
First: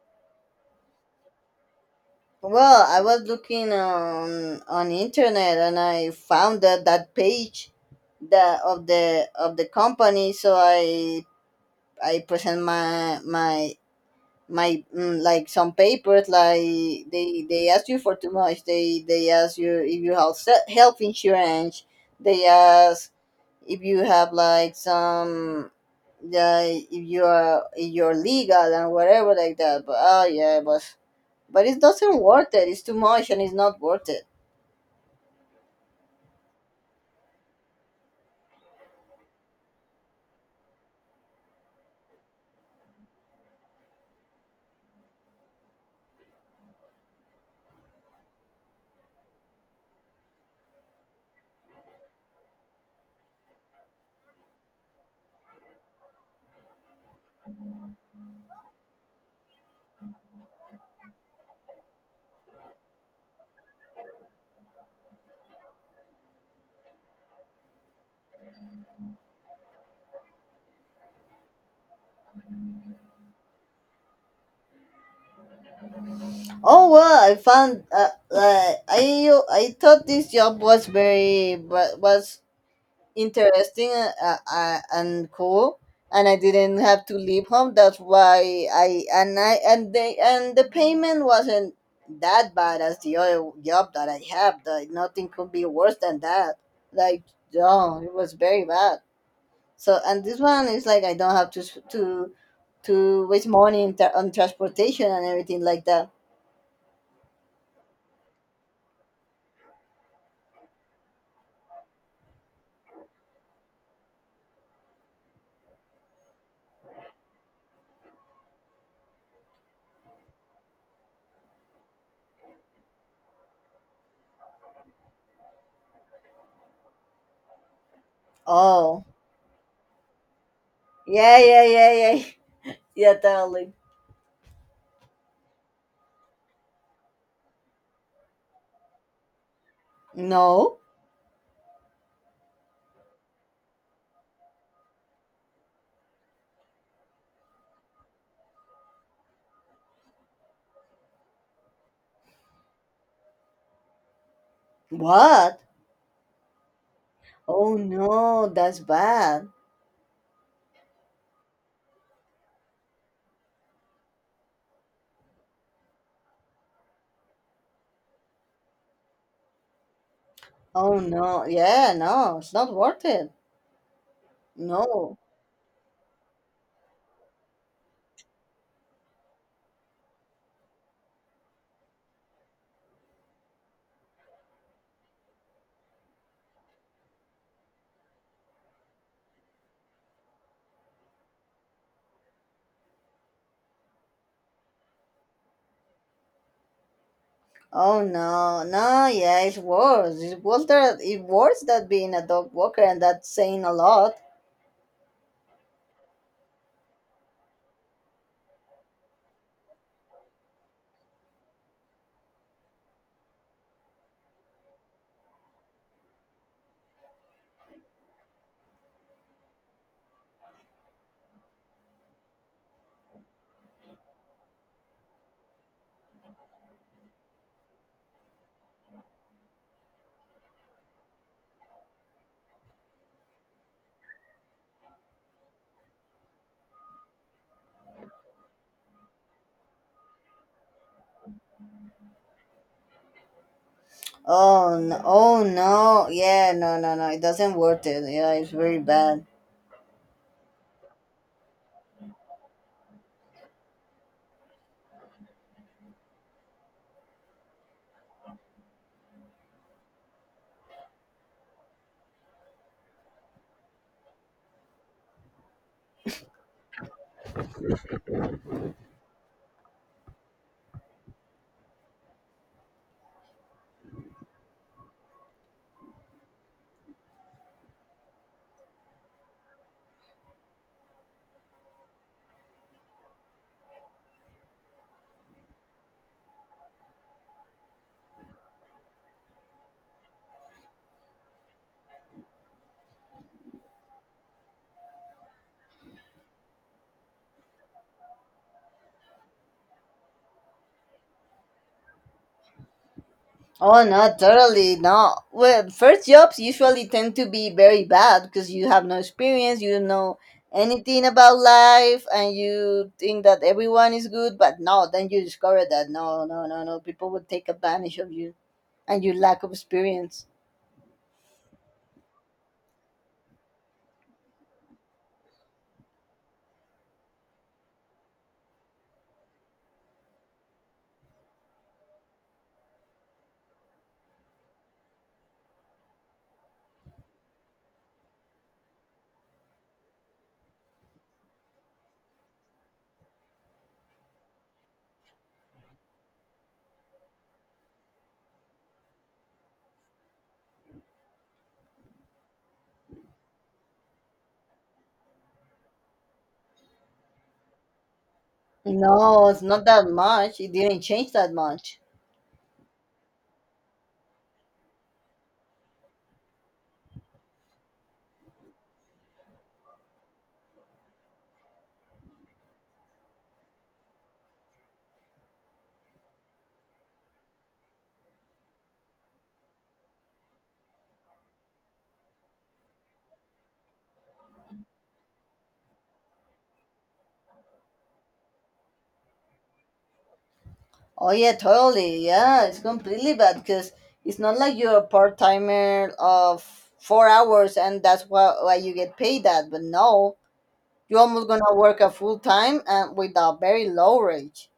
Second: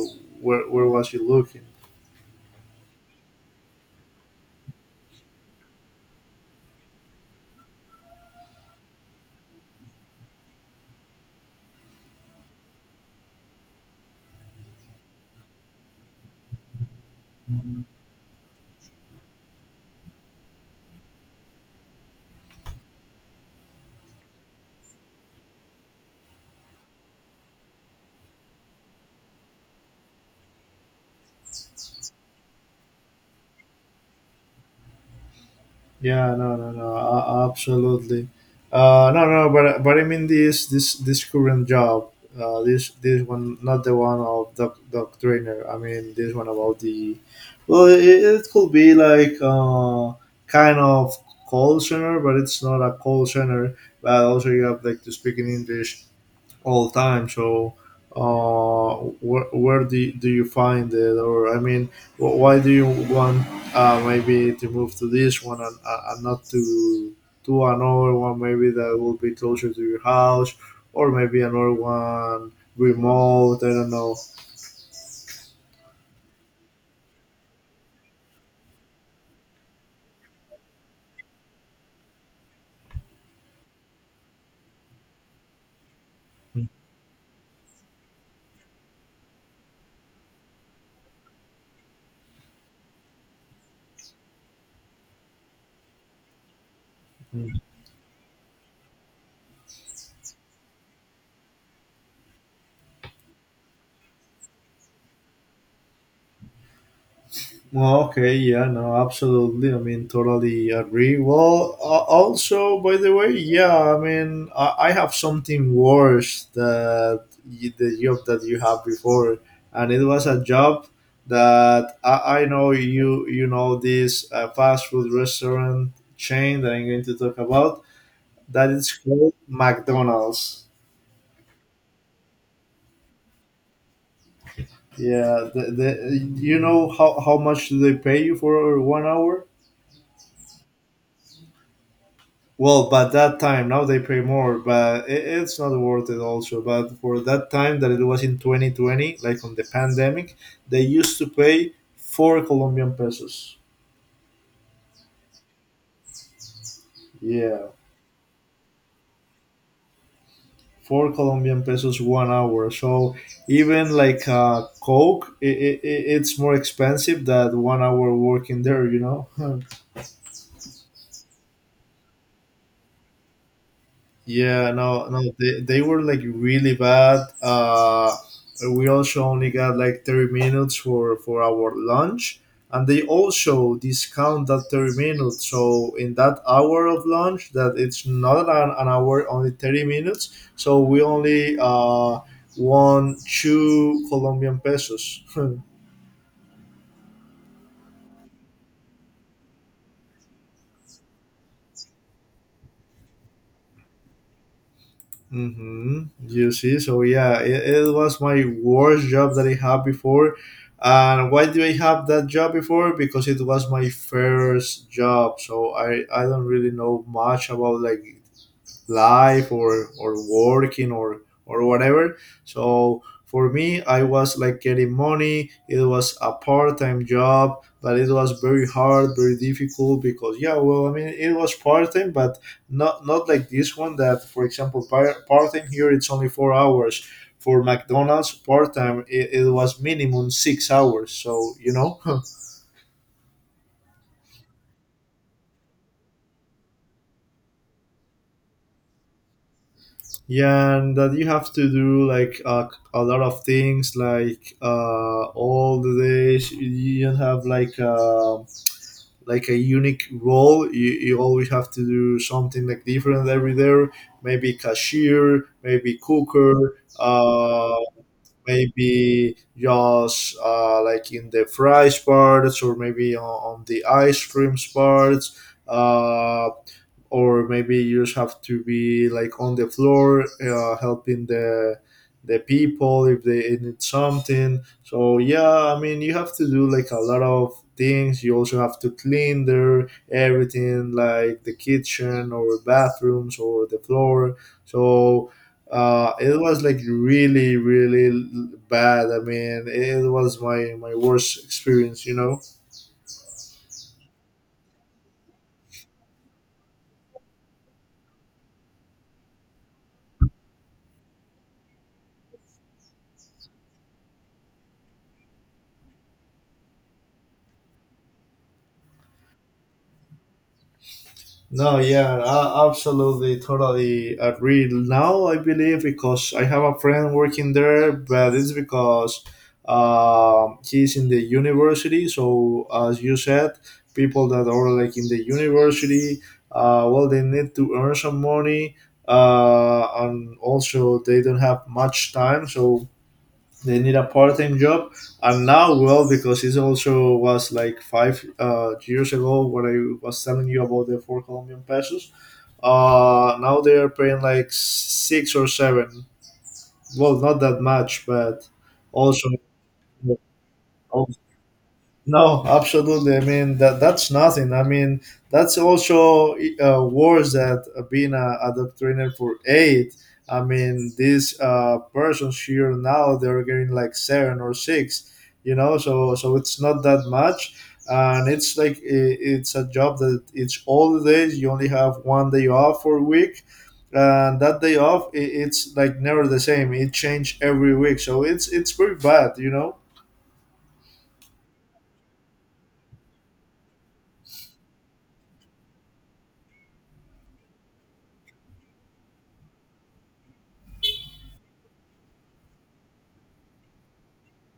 Speaker 2: where was you looking?
Speaker 1: Well, I was looking on internet and I found that that page, the of the of the company. So I present my mm, like some papers, like they ask you for too much. They ask you if you have se- health insurance. They ask if you have like some, yeah, if you're legal and whatever like that, but oh yeah, but it doesn't worth it. It's too much and it's not worth it.
Speaker 2: Yeah, no, no, no, absolutely. No, no, but I mean this current job, this one, not the one of doc trainer. I mean this one about the, well, it could be like kind of call center, but it's not a call center. But also you have like to speak in English all the time. So, where do you find it? Or, I mean, why do you want maybe to move to this one and not to another one, maybe that will be closer to your house, or maybe another one remote? I don't
Speaker 1: Oh well, I found I thought this job was very wa- was interesting, and cool, and I didn't have to leave home. That's why, I and they and the payment wasn't that bad as the other job that I have. Like nothing could be worse than that. Like
Speaker 2: know.
Speaker 1: no, it was very bad. So, and this one is like I don't have to s- to waste money in tra- on transportation and everything like that.
Speaker 2: Well, okay, yeah, no, absolutely. I mean, totally agree. Well, also, by the way, yeah, I mean, I have something worse that you, the job that you had before, and it was a job that I know you know this fast food restaurant chain that I'm going to talk about that is
Speaker 1: Oh
Speaker 2: called McDonald's.
Speaker 1: yeah, yeah, yeah, yeah. Yeah, totally.
Speaker 2: Yeah, you know how much do they pay you for 1 hour?
Speaker 1: No,
Speaker 2: Well, but that time now they pay more, but it's not worth it. Also, but for that time that it was in 2020, like on the pandemic, they used to pay 4 Colombian pesos.
Speaker 1: what?
Speaker 2: Yeah,
Speaker 1: Oh no, that's bad.
Speaker 2: 4 Colombian pesos 1 hour. So even like Coke, it's more expensive than 1 hour working there. You know.
Speaker 1: Oh no, yeah, no, it's not worth it.
Speaker 2: Yeah, no,
Speaker 1: No.
Speaker 2: no, they were like really bad. We also only got like 30 minutes for our lunch, and they also discount that 30 minutes. So, in that hour of lunch, that it's not an hour, only 30 minutes. So, we only won 2 Colombian pesos.
Speaker 1: Oh no, no, yeah, it's worse. It was that it worse that being a dog walker, and that's saying a lot.
Speaker 2: Mm-hmm. You see, so yeah, it was my worst job that I had before. And why do I have that job before? Because it was my first job, so I don't really know much about like life or working or whatever. So for me, I was like getting money. It was a part-time job, but it was very hard, very difficult. Because yeah, well, I mean, it was part-time, but not like this one. That for example, part-time here it's only 4 hours. For McDonald's part-time, it was minimum six hours.
Speaker 1: Oh no, oh no, yeah, no, no, no, it doesn't worth it. Yeah, it's very bad.
Speaker 2: Yeah, and that you have to do like a lot of things, like all the days. You don't have like a unique role. You always have to do something like different every day. Maybe cashier, maybe cooker, maybe just like in the fries parts, or maybe on the ice creams parts. Uh, or maybe you just have to be like on the floor helping the people if they need something. So yeah, I mean, you have to do like a lot of things. You also have to clean their everything, like the kitchen or bathrooms or the floor. So it was like really really bad. I mean, it was my worst experience.
Speaker 1: Oh not totally no. Well, first jobs usually tend to be very bad because you have no experience, you don't know anything about life, and you think that everyone is good. But no, then you discover that no, no, no, no, people will take advantage of you and your lack of experience.
Speaker 2: No, yeah, I absolutely, totally agree. Now I believe because I have a friend working there, but it's because he's in the university. So as you said, people that are like in the university, well, they need to earn some money, and also they don't have much time. So they need a part-time job. And now, well, because it also was like five years ago when I was telling you about the 4 Colombian pesos, now they are paying like six or seven. Well, not that much, but
Speaker 1: No,
Speaker 2: also.
Speaker 1: it's not that much. It didn't change that much.
Speaker 2: No, absolutely. I mean, that's nothing. I mean, that's also worse that being a doctrinaire for eight. I mean, these persons here now they're getting like seven or six. You know, so it's not that much, and it's like I it's a job that it's all the days. You only have one day off for a week, and that day off I it's like never the same. It changes every week, so it's very bad. You know.
Speaker 1: Oh yeah, totally. Yeah, it's completely bad because it's not like you're a part timer of 4 hours and that's what why you get paid that. But no, you're almost gonna work a full time and with a very low wage.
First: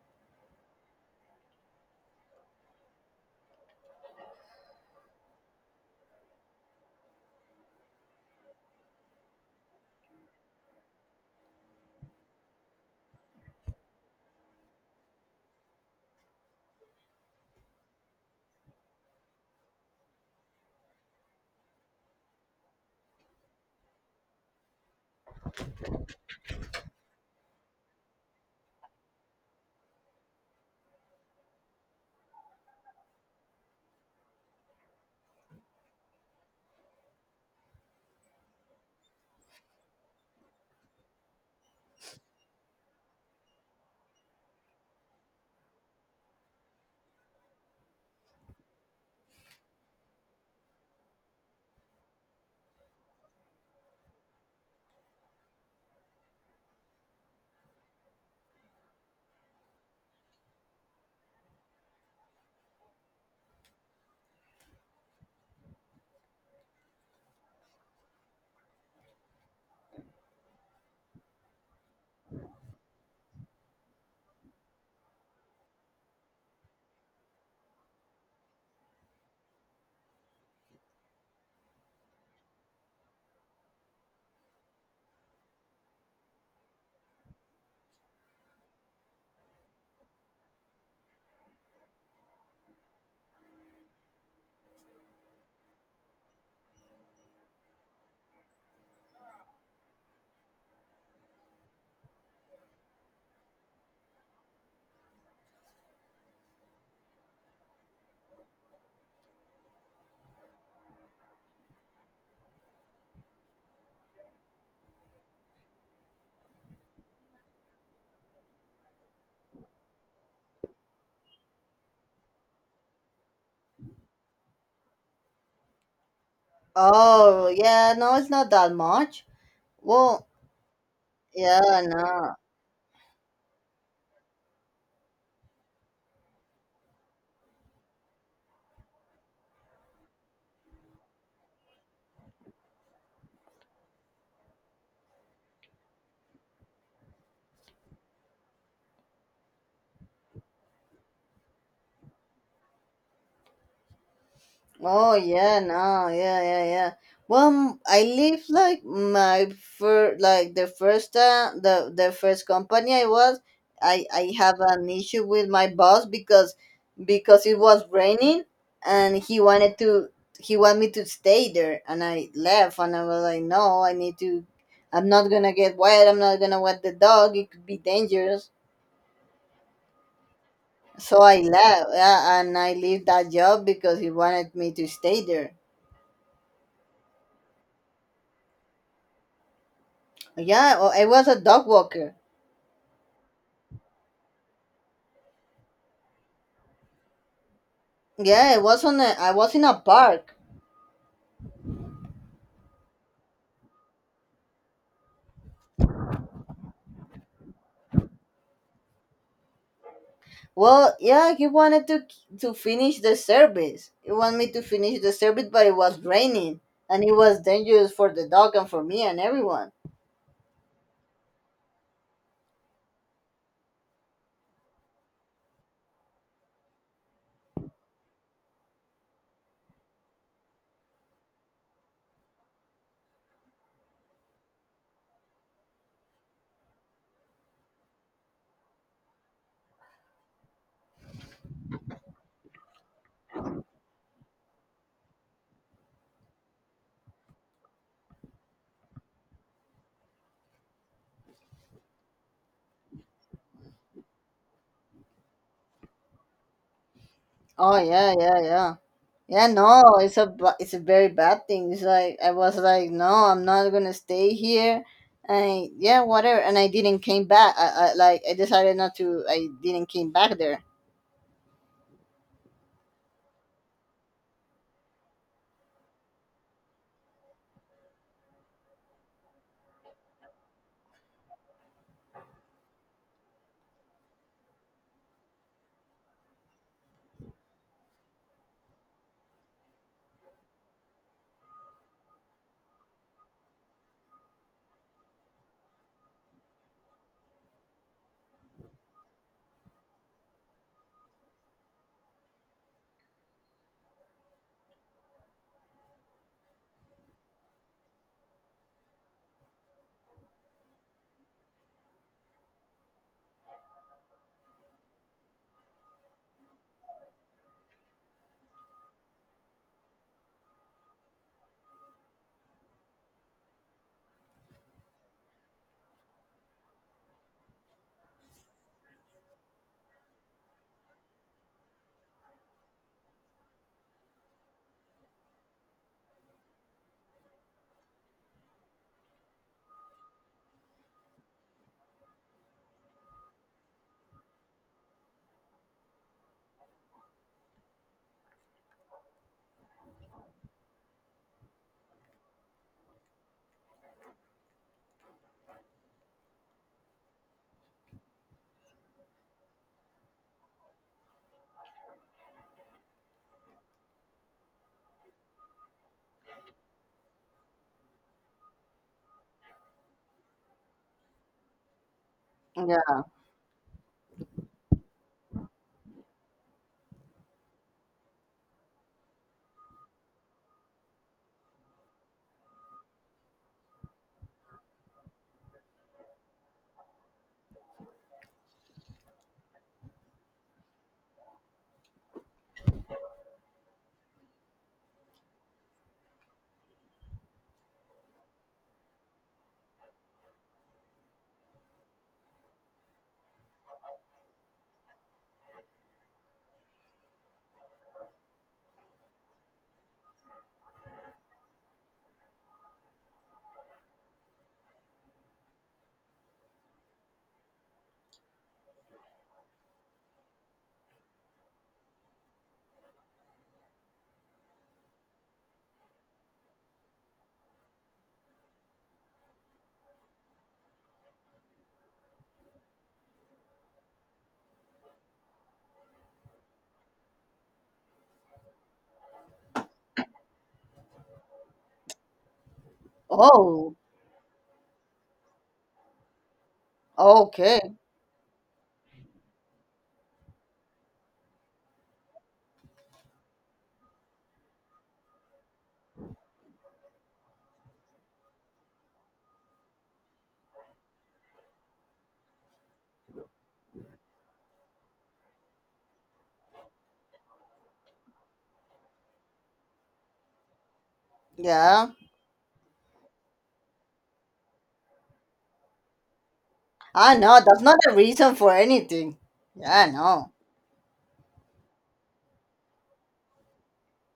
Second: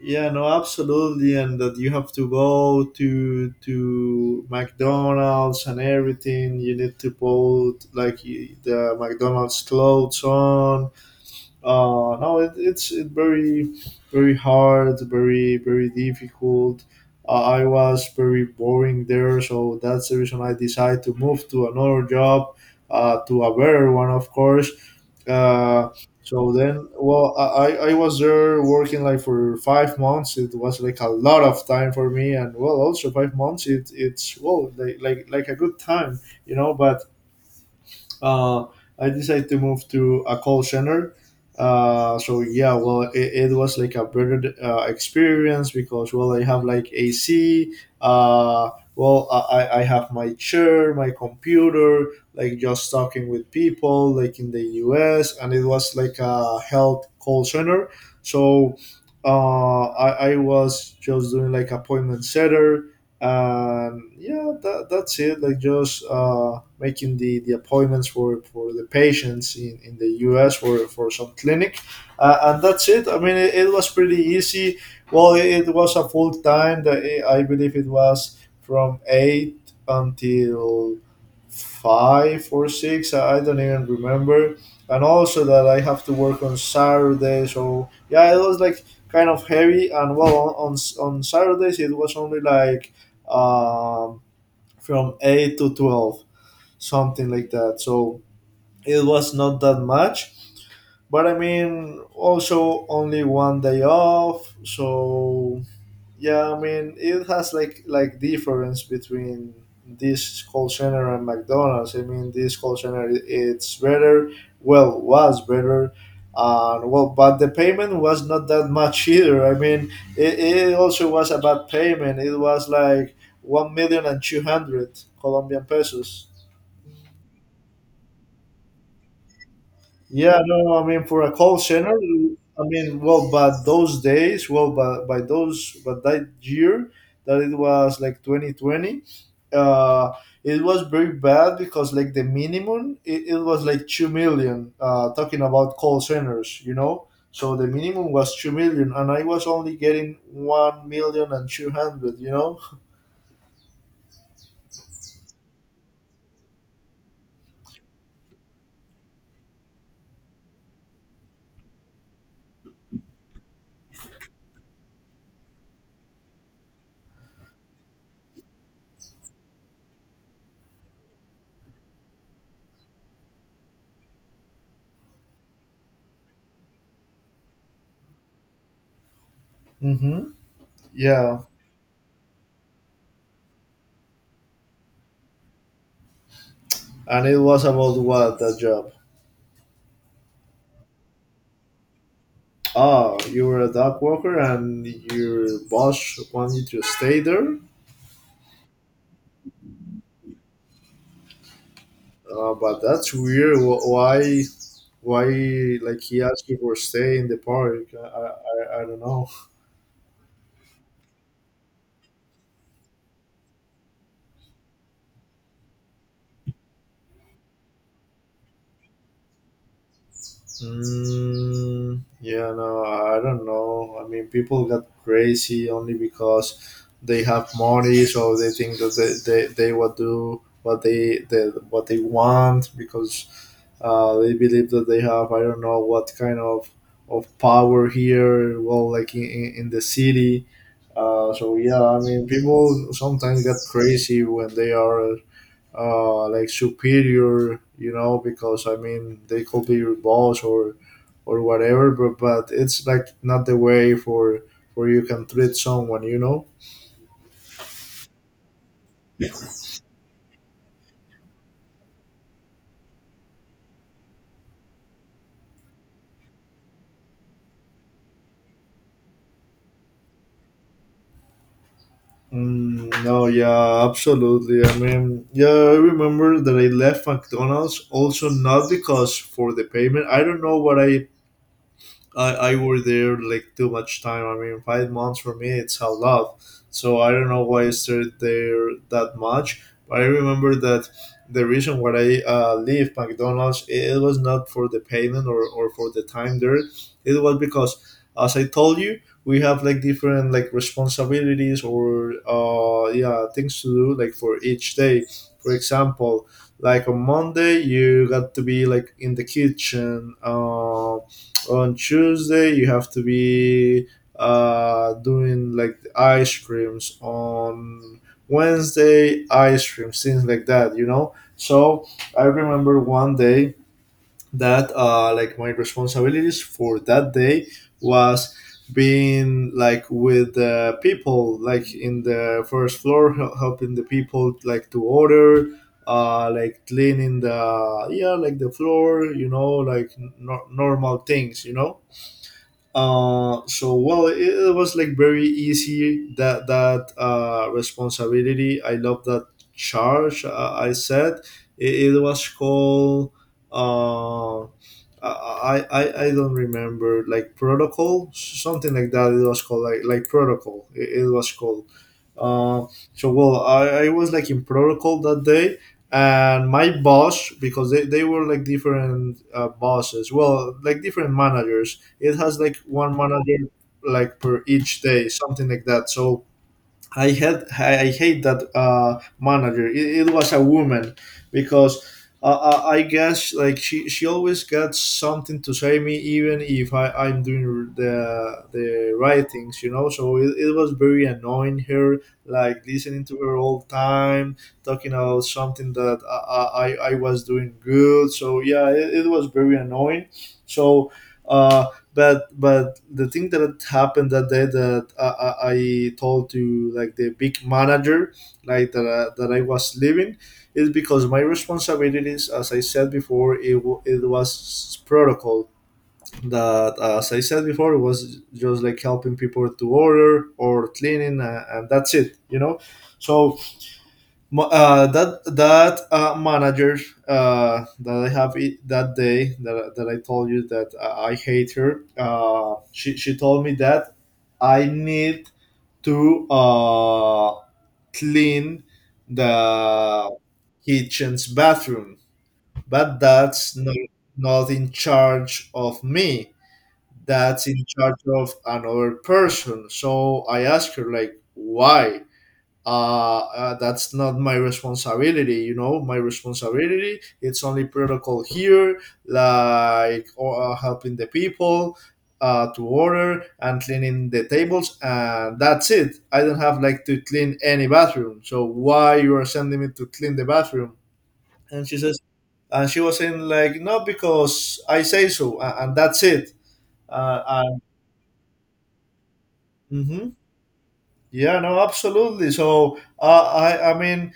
Speaker 2: Yeah, no, absolutely, and that you have to go to McDonald's and everything. You need to put like the McDonald's clothes on. No, it, it's it very very hard, very very difficult. I was very boring there, so that's the reason I decided to move to another job, to a better one, of course. Uh, so then, well, I was there working like for 5 months. It was like a lot of time for me, and well, also 5 months. It's well like a good time. But uh, I decided to move to a call center. So yeah, well, it was like a better experience because well, I have like AC. Well, I have my chair, my computer, like just talking with people, like in the US, and it was like a health call center. So I was just doing like appointment setter, and yeah, that's it. Like just. Making the appointments for the patients in the US for some clinic. And that's it. I mean, it was pretty easy. Well, it was a full time. That I believe it was from 8 until 5 or 6. I don't even remember. And also that I have to work on Saturday. So, yeah, it was like kind of heavy. And well, on Saturdays, it was only like um, from 8 to 12 something like that. So it was not that much. But I mean, also only one day off. So yeah, I mean, it has like difference between this call center and McDonald's. I mean, this call center it's better. Well, was better. And well, but the payment was not that much either. I mean, it also was a bad payment. It was like one million and two hundred Colombian pesos.
Speaker 1: Oh yeah, no, it's not that much. Well,
Speaker 2: Yeah, no, no, I mean, for a call
Speaker 1: yeah,
Speaker 2: center,
Speaker 1: no.
Speaker 2: I mean, well, but those days, well, but by those, but that year that it was like 2020, uh, it was very bad because like the minimum, it was like 2 million, talking about call centers, you know? So the minimum was 2 million and I was only getting one million and two hundred. You know?
Speaker 1: Oh yeah, no, yeah, yeah, yeah. Well, m- I leave like my fir- like the first the first company I was, I have an issue with my boss because it was raining and he wanted me to stay there, and I left, and I was like, no, I need to, I'm not gonna get wet, I'm not gonna wet the dog, it could be dangerous.
Speaker 2: Mm-hmm.
Speaker 1: So I
Speaker 2: Yeah.
Speaker 1: left, yeah, and I leave that job because he wanted me to stay there.
Speaker 2: And it was about what, that job?
Speaker 1: Yeah, oh, I was a dog walker.
Speaker 2: Ah, you were a dock worker and your boss wanted you to stay there?
Speaker 1: Yeah, I was on a, I was in a park.
Speaker 2: But that's weird. Why, like, he asked you for stay in the park? I don't know.
Speaker 1: Well, yeah, he wanted to finish the service. He wanted me to finish the service, but it was raining and it was dangerous for the dog and for me and everyone.
Speaker 2: Mm, yeah, no, I don't know. I mean, people got crazy only because they have money, so they think that they will do what they what they want because they believe that they have I don't know what kind of power here. Well, like in the city. So yeah, I mean, people sometimes get crazy when they are like superior, you know, because I mean they could be your boss or whatever, but it's like not the way for you can treat someone, you know.
Speaker 1: Oh yeah, yeah, yeah, yeah. No, it's a ba- it's a very bad thing. It's like I was like, no, I'm not gonna stay here. And yeah, whatever. And I didn't came back. I like I decided not to. I didn't came back there.
Speaker 2: Mm, no, yeah, absolutely. I mean, yeah, I remember that I left McDonald's also not because for the payment. I don't know what I were there like too much time. I mean, 5 months for me, it's a lot. So I don't know why I stayed there that much. But I remember that the reason why I leave McDonald's, it was not for the payment or for the time there. It was because, as I told you, we have like different like responsibilities or yeah, things to do like for each day. For example, like on Monday, you got to be like in the kitchen. On Tuesday you have to be doing like the ice creams on Wednesday, ice creams, things like that, you know. So I remember one day that like my responsibilities for that day was being like with the people like in the first floor helping the people like to order like cleaning the, yeah, like the floor, you know, like n- nor normal things, you know. So well, it was like very easy that responsibility. I love that charge. I said it was called. Uh, I don't remember, like, protocol, something like that. It was called like protocol. It was called. Uh, so well, I was like in protocol that day, and my boss, because they were like different bosses. Well, like different managers, it has like one
Speaker 1: Yeah.
Speaker 2: manager like per each day, something like that. So I hate that manager. It was a woman because I guess like she always got something to say me even if I'm doing the right things, you know, so it was very annoying her, like listening to her all the time talking about something that I was doing good. So yeah, it was very annoying. So uh but the thing that happened that day, that I told to like the big manager, like, that, that I was leaving, is because my responsibilities, as I said before, it was protocol. That, as I said before, it was just like helping people to order or cleaning, and that's it, you know. So that manager, that I have it, that day that I told you that I hate her. She told me that I need to clean the kitchen's bathroom, but that's
Speaker 1: Oh.
Speaker 2: not in charge of me. That's in
Speaker 1: Okay.
Speaker 2: charge of another person. So I asked her like, why? uh, that's not my responsibility, you know. My responsibility, it's only protocol here, like, helping the people to order and cleaning the tables and that's it. I don't have like to clean any bathroom, so why you are sending me to clean the bathroom? and she
Speaker 1: Yeah.
Speaker 2: says and she was saying like, no, because I say so, and that's it.
Speaker 1: Ah, no,
Speaker 2: uh,
Speaker 1: that's not a reason for anything. Yeah,
Speaker 2: and, hmm,
Speaker 1: no.
Speaker 2: yeah, no, absolutely. So I mean,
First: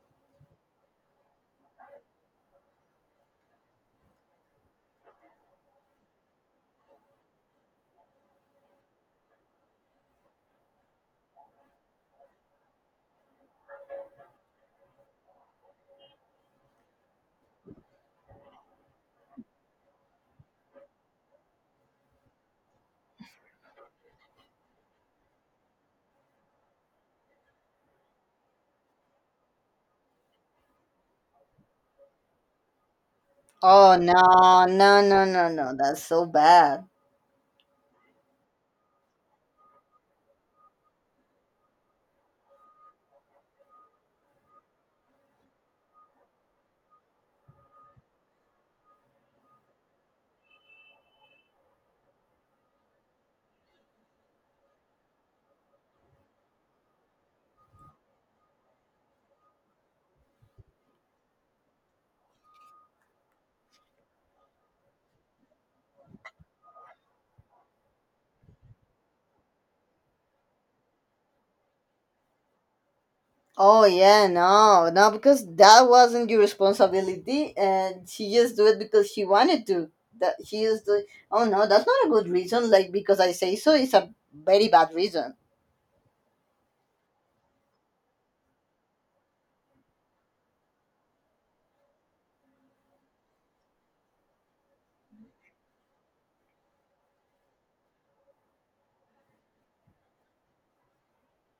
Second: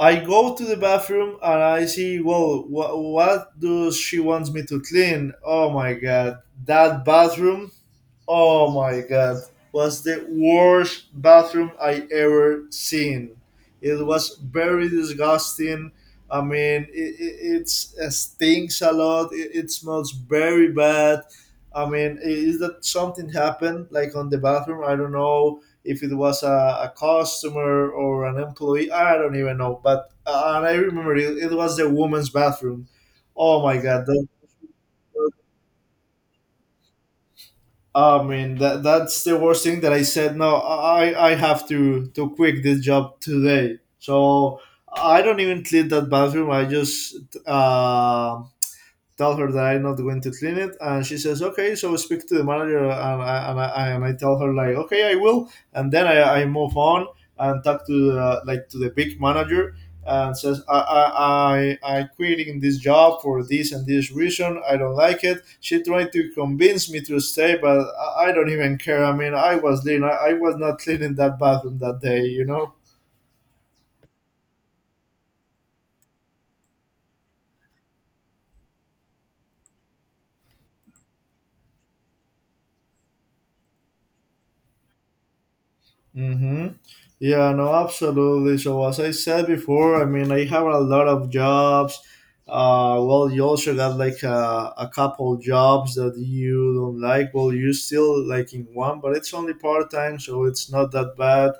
Speaker 2: I go to the bathroom and I see, whoa, what does she wants me to clean? Oh my god, that bathroom. Oh my god, was the worst bathroom I ever seen. It was very disgusting. I mean, it stinks a lot. It smells very bad. I mean, is that something happened like on the bathroom? I don't know if it was a customer or an employee. I don't even know. But and I remember it was the woman's bathroom. Oh my
Speaker 1: Oh,
Speaker 2: god, that
Speaker 1: no, no, no, no, no. That's so bad.
Speaker 2: I mean that's the worst thing that I said. No, I have to quit this job today. So I don't even clean that bathroom. I just um tell her that I'm not going to clean it, and she says, "Okay." So I speak to the manager, and I tell her like, "Okay, I will," and then I move on and talk to like, to the big manager, and says, "I quitting this job for this and this reason. I don't like it." She tried to convince me to stay, but I don't even care. I mean, I was clean. I was not cleaning that bathroom that day, you know.
Speaker 1: Oh, yeah, no, no, because that wasn't your responsibility, and she just do it because she wanted to. That she just do. Oh no, that's not a good reason. Like because I say so, it's a very bad reason.
Speaker 2: Mm-hmm. Yeah, no, absolutely. So as I said before, I mean, I have a lot of jobs. Well, you also got like a couple jobs that you don't like. Well, you still liking one, but it's only part time, so it's not that bad.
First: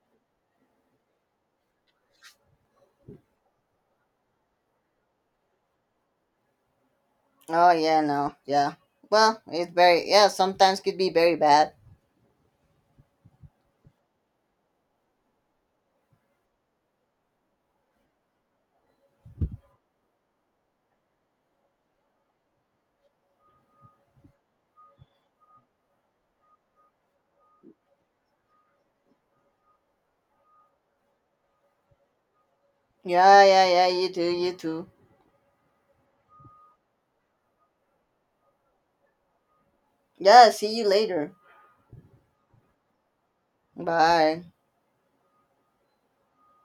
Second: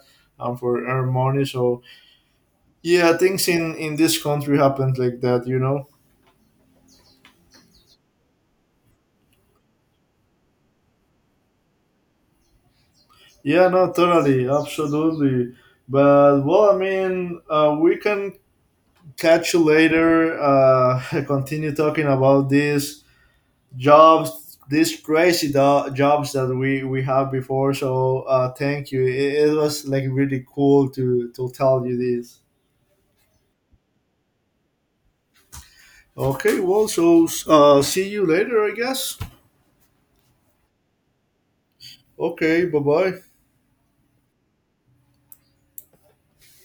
Speaker 2: For earn money, so yeah, things in this country happen like that, you know.
Speaker 1: Oh yeah, no, yeah. Well, it's very yeah. Sometimes could be very bad.
Speaker 2: Yeah, no, totally, absolutely. But well, I mean, we can catch you later. Continue talking about this jobs, these crazy jobs that we have before, so thank you. It was like really cool to tell you this.
Speaker 1: Yeah, yeah, yeah. You too, you too.
Speaker 2: Okay, well, so see you later, I guess.
Speaker 1: Yeah. See you later.
Speaker 2: Okay, bye bye.
Speaker 1: Bye.